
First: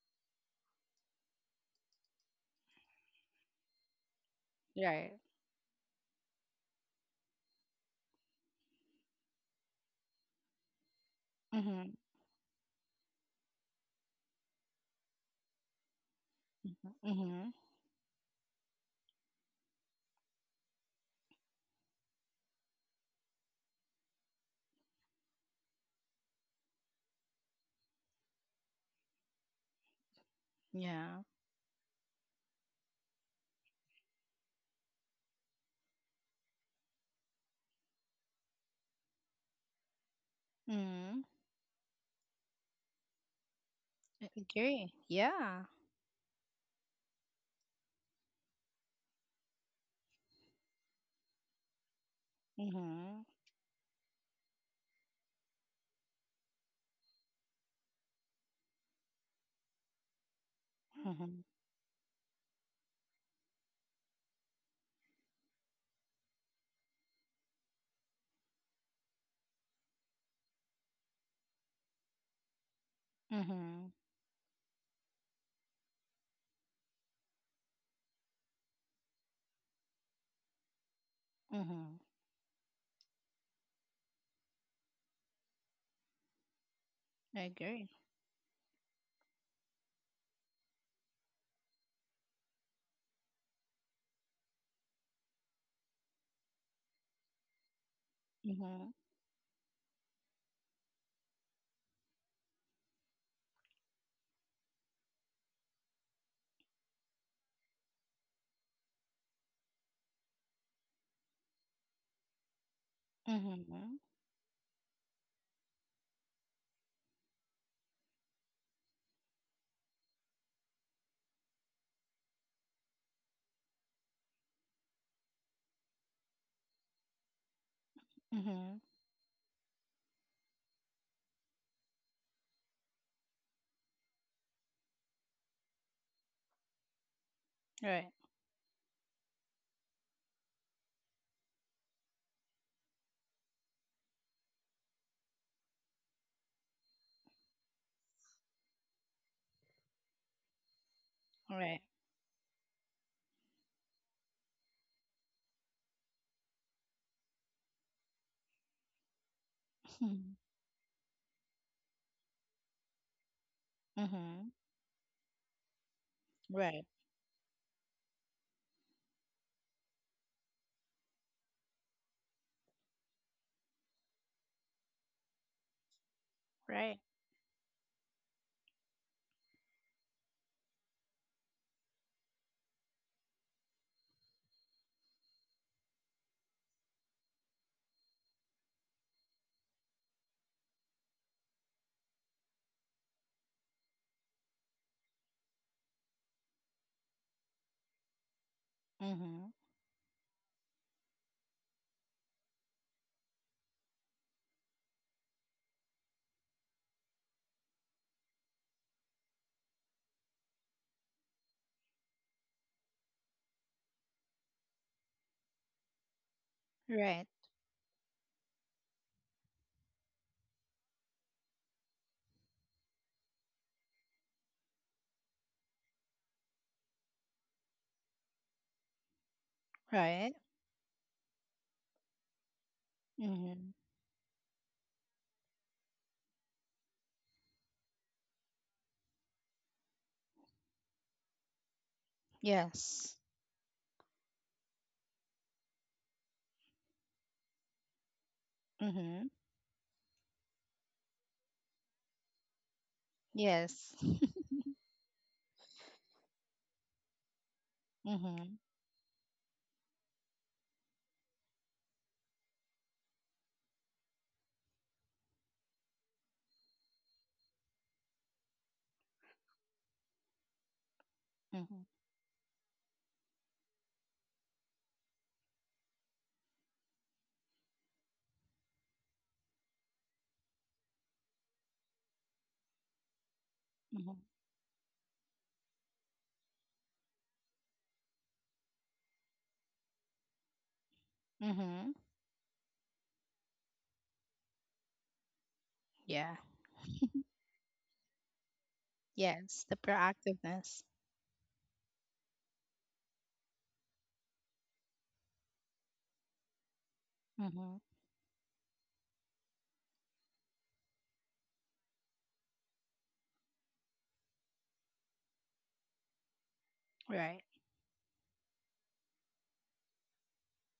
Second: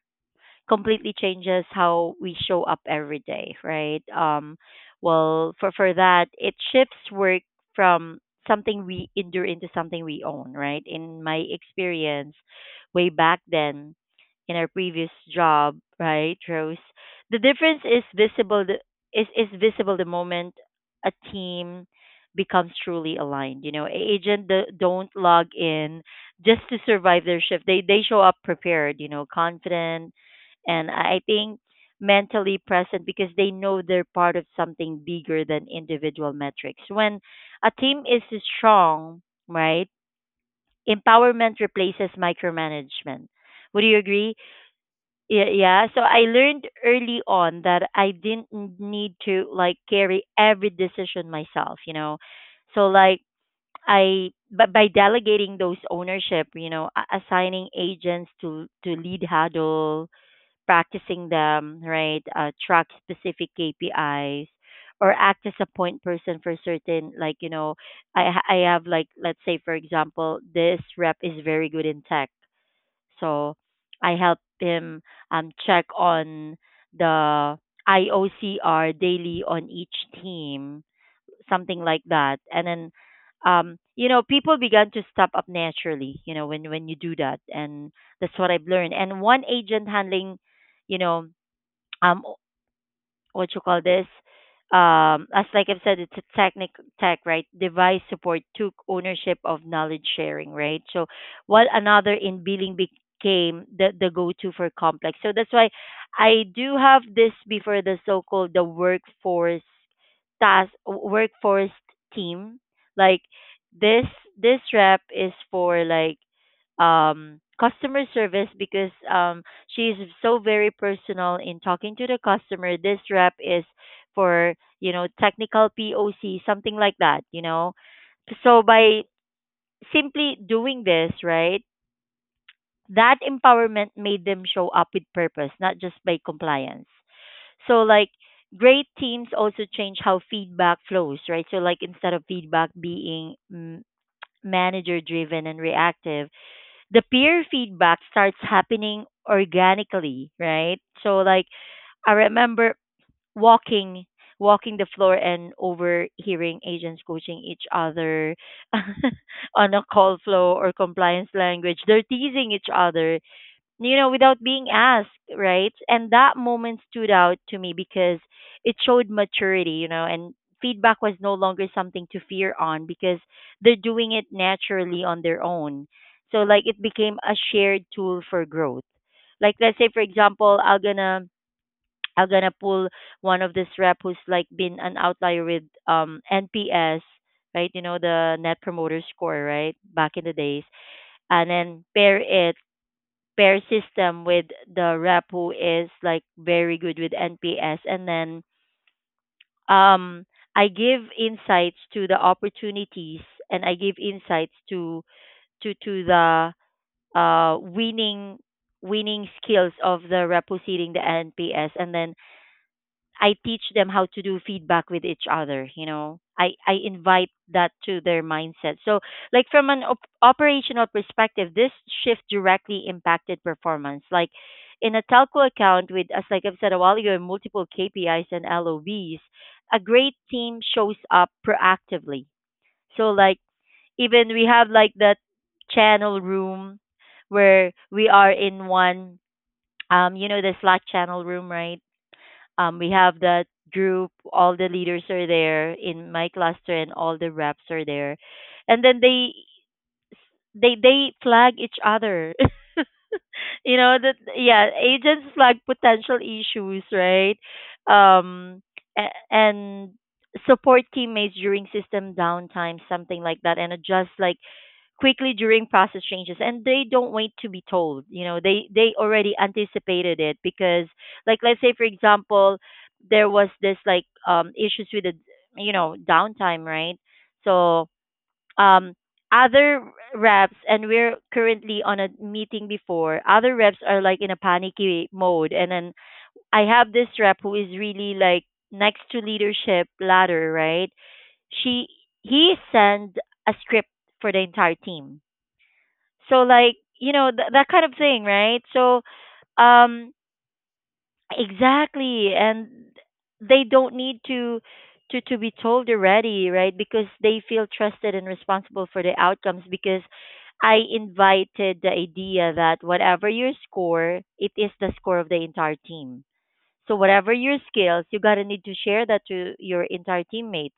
Speaker 1: completely changes how we show up every day, right? Um,
Speaker 2: Right.
Speaker 1: well, for for that, it shifts work from something we endure into something we own, right? In my
Speaker 2: Mm-hmm.
Speaker 1: experience, way back then, in our previous job, right, Rose,
Speaker 2: Mm-hmm.
Speaker 1: the
Speaker 2: Mm-hmm.
Speaker 1: difference is visible. The, is is visible the moment a team becomes truly aligned. You know, agent the don't log in just to survive their shift. They they show up prepared, you know, confident, and I
Speaker 2: Yeah.
Speaker 1: think mentally present because they know they're part of something bigger than individual metrics. When a team is strong, right,
Speaker 2: Mm-hmm.
Speaker 1: empowerment replaces micromanagement. Would you
Speaker 2: I
Speaker 1: agree?
Speaker 2: agree.
Speaker 1: Yeah,
Speaker 2: Yeah.
Speaker 1: yeah. So I learned early on that I didn't n- need to like carry every decision myself, you know. So like
Speaker 2: Mm-hmm.
Speaker 1: I but by delegating those ownership, you know, a- assigning agents to to lead huddle practicing
Speaker 2: Mm-hmm.
Speaker 1: them, right? Uh, track specific K P Is or act as a point person for certain, like, you know, I, ha- I have like, let's say, for example, this rep is very good in tech. So
Speaker 2: Mm-hmm.
Speaker 1: I help him um, check on the I O C R daily on each team, something
Speaker 2: Mm-hmm.
Speaker 1: like that. And then, um, you know, people began to step up naturally, you know, when, when you do that.
Speaker 2: I agree.
Speaker 1: And that's what I've learned. And one agent handling, you know, um, what you call this um, as like i've said, it's a technic tech, right, device support, took
Speaker 2: Mm-hmm.
Speaker 1: ownership of knowledge sharing, right? So while another in billing became the the go-to for complex. So that's why I do have this before, the so-called the workforce task, workforce team, like
Speaker 2: Mm-hmm.
Speaker 1: this this rep is for like um customer service because um she's so very personal in talking to the customer. This rep is for, you know, technical P O C, something like that, you know. So
Speaker 2: Mm-hmm.
Speaker 1: by simply doing this, right, that empowerment made them show up with purpose, not just by compliance. So
Speaker 2: Right.
Speaker 1: like great teams also change how feedback flows, right? So like instead of feedback being mm, manager driven and reactive, the peer feedback starts happening organically, right? So like
Speaker 2: Right.
Speaker 1: I remember walking walking the floor and overhearing agents coaching each other <laughs> on a
Speaker 2: <laughs>
Speaker 1: call
Speaker 2: Mm-hmm.
Speaker 1: flow or compliance language. They're teasing each other, you know, without
Speaker 2: Mm-hmm.
Speaker 1: being asked, right? And that moment
Speaker 2: Right.
Speaker 1: stood out to me because it showed maturity, you know, and feedback was no longer something to fear on because they're doing it naturally on their own. So like it
Speaker 2: Right.
Speaker 1: became a shared tool for growth. Like, let's say for example, I'm gonna I'm gonna pull one of this rep who's like been an outlier with um N P S, right? You know, the Net Promoter Score, right? Back in the days, and then pair it pair system with the rep who is like very good with N P S, and then
Speaker 2: Mm-hmm.
Speaker 1: um, I give insights to the opportunities, and I give insights to to to the uh winning winning skills of the rep who's hitting the N P S, and then I teach them how to do feedback with each other, you know. I, I
Speaker 2: Right.
Speaker 1: invite that to their mindset. So, like from an op- operational perspective, this shift directly impacted performance. Like in a telco account with, as like I've said a while ago, multiple K P Is and L O Bs, a great
Speaker 2: Right.
Speaker 1: team shows up proactively. So, like
Speaker 2: Mm-hmm.
Speaker 1: even we have like that channel room where we are in one, um, you know, the Slack channel room, right? Um, we
Speaker 2: Yes.
Speaker 1: have that group. All the leaders are there in my cluster, and all the reps are there. And then
Speaker 2: Mm-hmm.
Speaker 1: they they they flag each other. <laughs> You
Speaker 2: Yes.
Speaker 1: know that,
Speaker 2: <laughs>
Speaker 1: yeah, agents flag potential issues, right?
Speaker 2: Mm-hmm.
Speaker 1: Um, a- and support teammates during system downtime, something like that, and adjust like quickly during process changes, and they don't wait to be told. You know, they they already anticipated it because like, let's say
Speaker 2: Mm-hmm.
Speaker 1: for example, there was this like um issues with the, you know, downtime, right? So um, other reps, and we're currently on a meeting before, other reps are
Speaker 2: Mm-hmm.
Speaker 1: like in a panicky mode, and then I have this rep who is really like next to leadership ladder, right? she
Speaker 2: Mm-hmm.
Speaker 1: he sent a script for the entire team,
Speaker 2: Yeah.
Speaker 1: so like,
Speaker 2: <laughs>
Speaker 1: you know, th- that kind of thing, right? So
Speaker 2: Yes. The
Speaker 1: um
Speaker 2: proactiveness.
Speaker 1: exactly, and they don't need to to to be told already, right? Because they feel
Speaker 2: Mm-hmm.
Speaker 1: trusted and responsible for the outcomes because I invited the idea that whatever your score, it is the score of the entire team, so whatever
Speaker 2: Right.
Speaker 1: your skills, you gotta need to share that to your entire teammates.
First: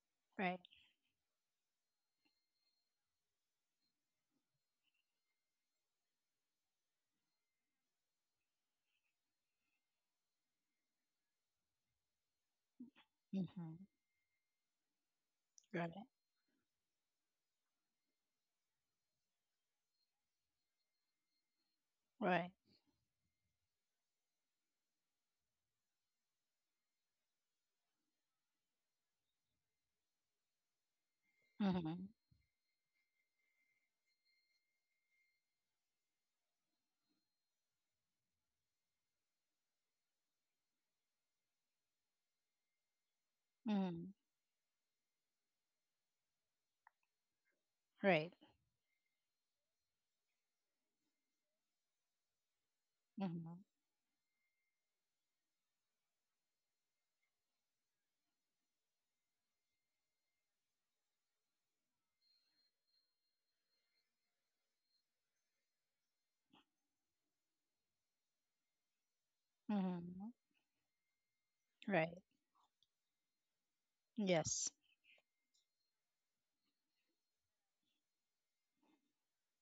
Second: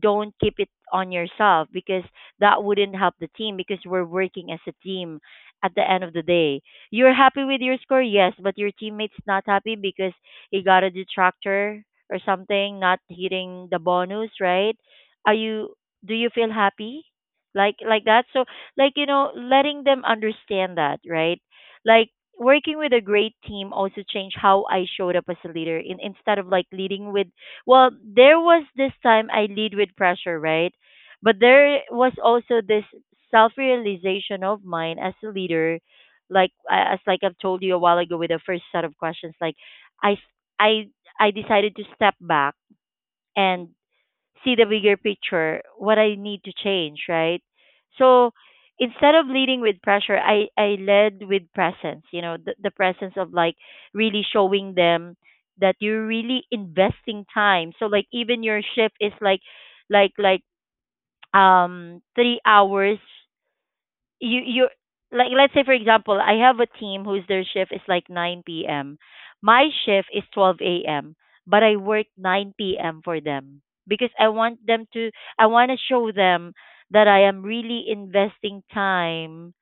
Speaker 1: Don't keep
Speaker 2: Right.
Speaker 1: it on yourself because that wouldn't help the team because we're working as a team at the end of the day. You're happy with your score, yes, but your teammates not happy because he got a detractor or something, not hitting
Speaker 2: Mm-hmm.
Speaker 1: the bonus, right? Are you,
Speaker 2: Right.
Speaker 1: do you feel happy? Like like that? So like you know, letting them understand that, right? Like
Speaker 2: Right.
Speaker 1: working with a great team also changed how I showed up as a leader. In, instead of like leading with, well, there was this time I lead with pressure, right? But there
Speaker 2: Mm-hmm.
Speaker 1: was also this self realization of mine as a leader, like I- as like I've told you a while ago with the first set of questions, like I I I decided to step back and
Speaker 2: Mm-hmm.
Speaker 1: see the bigger picture, what I need to change, right? So
Speaker 2: Right.
Speaker 1: instead of leading with pressure, I, I led with presence, you know, the, the presence of like
Speaker 2: Mm-hmm.
Speaker 1: really showing them that you're really investing time. So like even your shift is like like like um three hours, you you like, let's say for example, I have a team whose their shift is like nine p.m., my shift is
Speaker 2: Mm-hmm.
Speaker 1: twelve a.m., but I work
Speaker 2: Right.
Speaker 1: nine p.m. for them because I want
Speaker 2: Yes.
Speaker 1: them to, I want to show them that I am really investing time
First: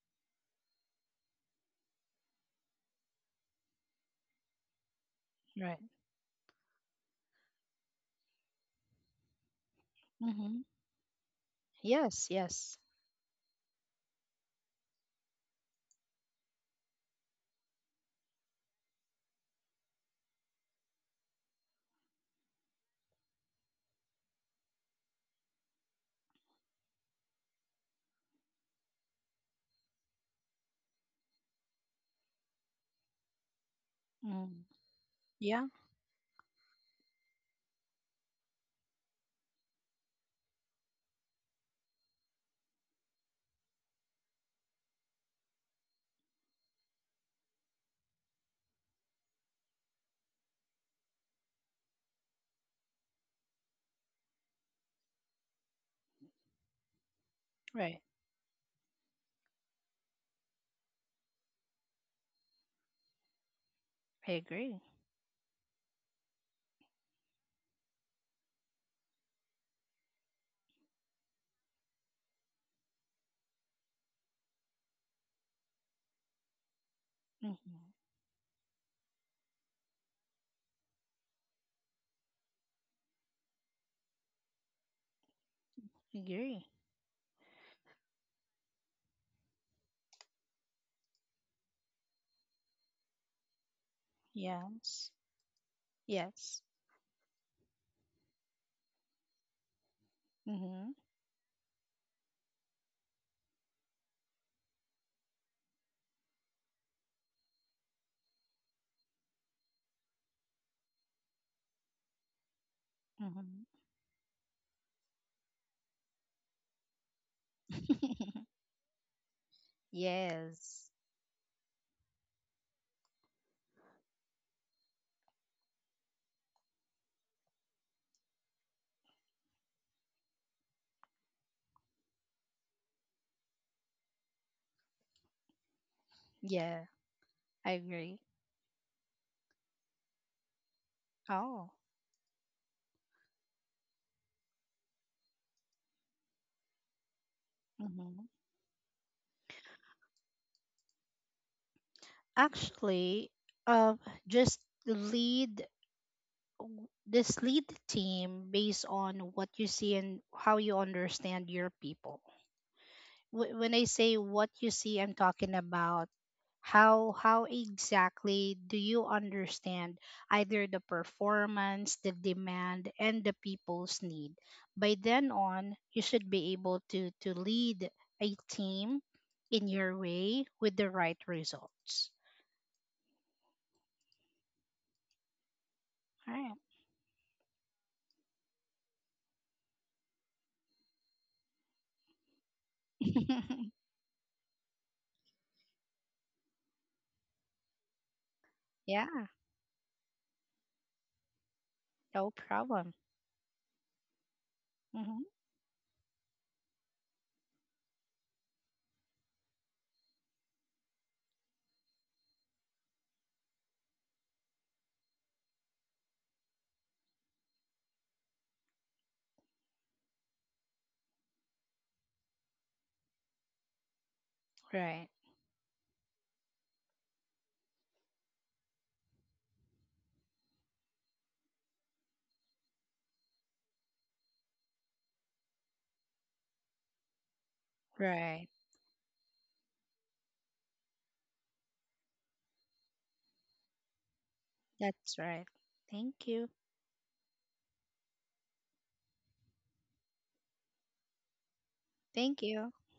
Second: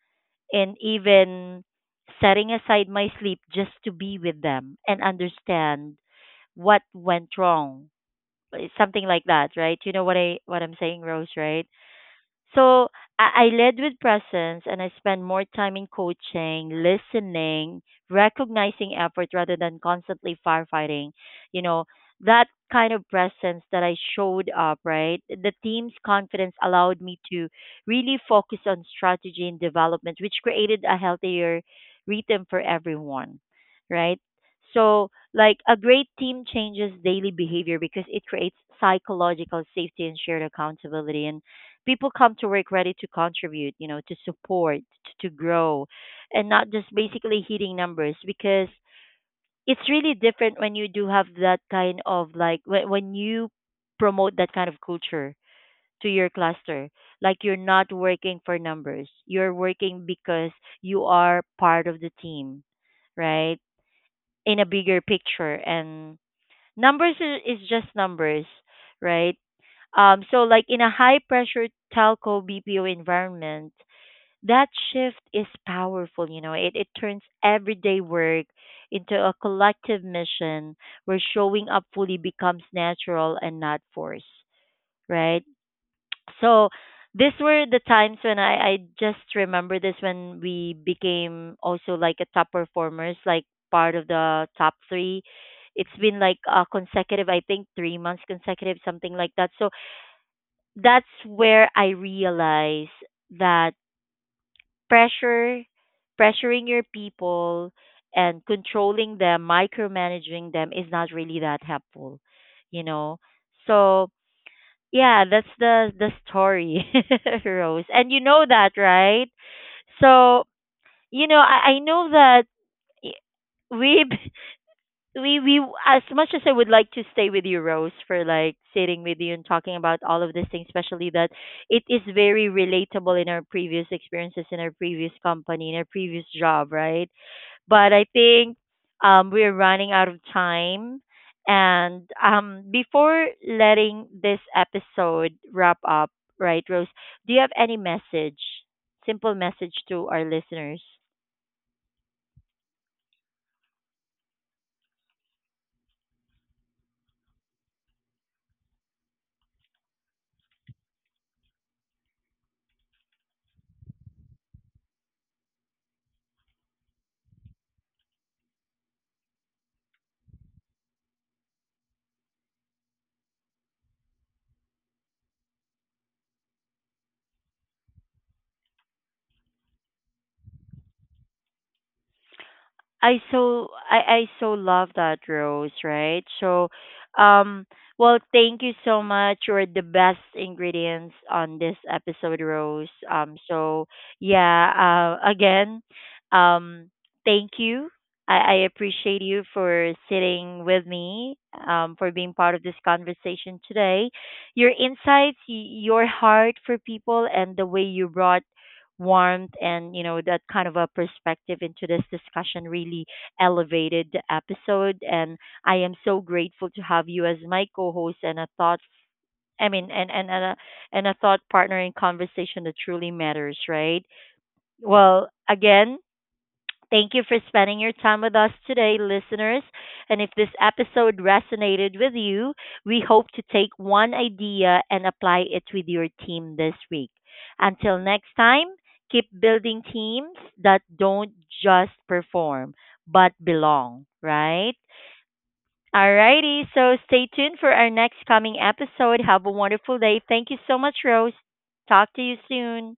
Speaker 1: in, even setting aside my sleep just to be with them and
Speaker 2: Right.
Speaker 1: understand what went wrong. It's something like that, right? You know what i
Speaker 2: Mm-hmm.
Speaker 1: what i'm saying, Rose, right?
Speaker 2: Yes. Yes.
Speaker 1: So I, I led with presence and I spend more time in coaching, listening, recognizing effort rather than constantly firefighting. You know, that kind of presence that I showed up, right? The team's confidence allowed me to really focus on strategy and development, which created a healthier rhythm for everyone, right?
Speaker 2: Mm.
Speaker 1: So, like
Speaker 2: Yeah.
Speaker 1: a great team changes daily behavior because it creates psychological safety and shared accountability. And people come to work ready to contribute, you know, to support, to, to grow, and not just basically hitting numbers because it's really different when you do have that kind of like when, when you promote that kind of culture to your cluster. Like you're not
Speaker 2: Right.
Speaker 1: working for numbers, you're working because you are part of the team, right?
Speaker 2: I
Speaker 1: In a
Speaker 2: agree.
Speaker 1: bigger picture, and numbers i- is just numbers, right? Um, so like in a high pressure telco B P O environment, that shift is powerful, you know, it, it turns
Speaker 2: Mm-hmm.
Speaker 1: everyday work into a collective mission where showing up fully becomes natural and not forced, right?
Speaker 2: Agree.
Speaker 1: So these were the times when I I just remember this, when we became also like a top performers, like part of the top
Speaker 2: Yes.
Speaker 1: three. It's been like
Speaker 2: Yes.
Speaker 1: a consecutive, I think, three months consecutive, something like that. So
Speaker 2: Mm-hmm.
Speaker 1: that's where I realized that pressure pressuring your people and controlling them, micromanaging them is not really that helpful, you know.
Speaker 2: Mm-hmm.
Speaker 1: So yeah, that's the the story, <laughs> Rose, and you know that, right?
Speaker 2: <laughs>
Speaker 1: So
Speaker 2: Yes.
Speaker 1: you know, I, I know that I- we've <laughs> we we as much as I would like to stay with you, Rose, for like sitting with you and talking about all of these things, especially that it is very relatable in our previous experiences, in our previous company, in our previous job,
Speaker 2: Yeah.
Speaker 1: right?
Speaker 2: I
Speaker 1: But I
Speaker 2: agree.
Speaker 1: think um we're running out of time.
Speaker 2: Oh.
Speaker 1: And um before letting this episode wrap up, right, Rose, do you have any
Speaker 2: Mm-hmm.
Speaker 1: message? Simple message to our listeners.
Speaker 2: Actually, uh, just lead w- this lead the team based on what you see and how you understand your people. Wh- when I say what you see, I'm talking about how how exactly do you understand either the performance, the demand, and the people's need. By then on, you should be able to to lead a team in your way with the right results.
Speaker 1: I so I I so love that, Rose, right?
Speaker 2: All right.
Speaker 1: So, um, well, thank you so much. You're the best ingredients on this episode, Rose. Um, so yeah, uh, again, um, thank you. I, I
Speaker 2: <laughs> Yeah,
Speaker 1: appreciate you for sitting with me, um, for
Speaker 2: no
Speaker 1: being part of this
Speaker 2: problem.
Speaker 1: conversation today. Your
Speaker 2: Hmm.
Speaker 1: insights, y- your heart for people, and the way you brought warmth and you know that kind of a perspective into this discussion really elevated the episode, and I am so grateful to have you as my co-host and a thought I mean and and, and a and a thought partner in conversation that truly matters, right?
Speaker 2: Right,
Speaker 1: Well, again, thank you for spending your time with us today, listeners. And if this episode resonated with you, we hope to take one idea and apply it with your team this week. Until next
Speaker 2: right.
Speaker 1: time, keep building teams that don't just perform, but belong, right?
Speaker 2: That's right. Thank you.
Speaker 1: Alrighty, so stay tuned for our next coming episode. Have a wonderful day. Thank you so much, Rose. Talk to you
Speaker 2: Thank you.
Speaker 1: soon.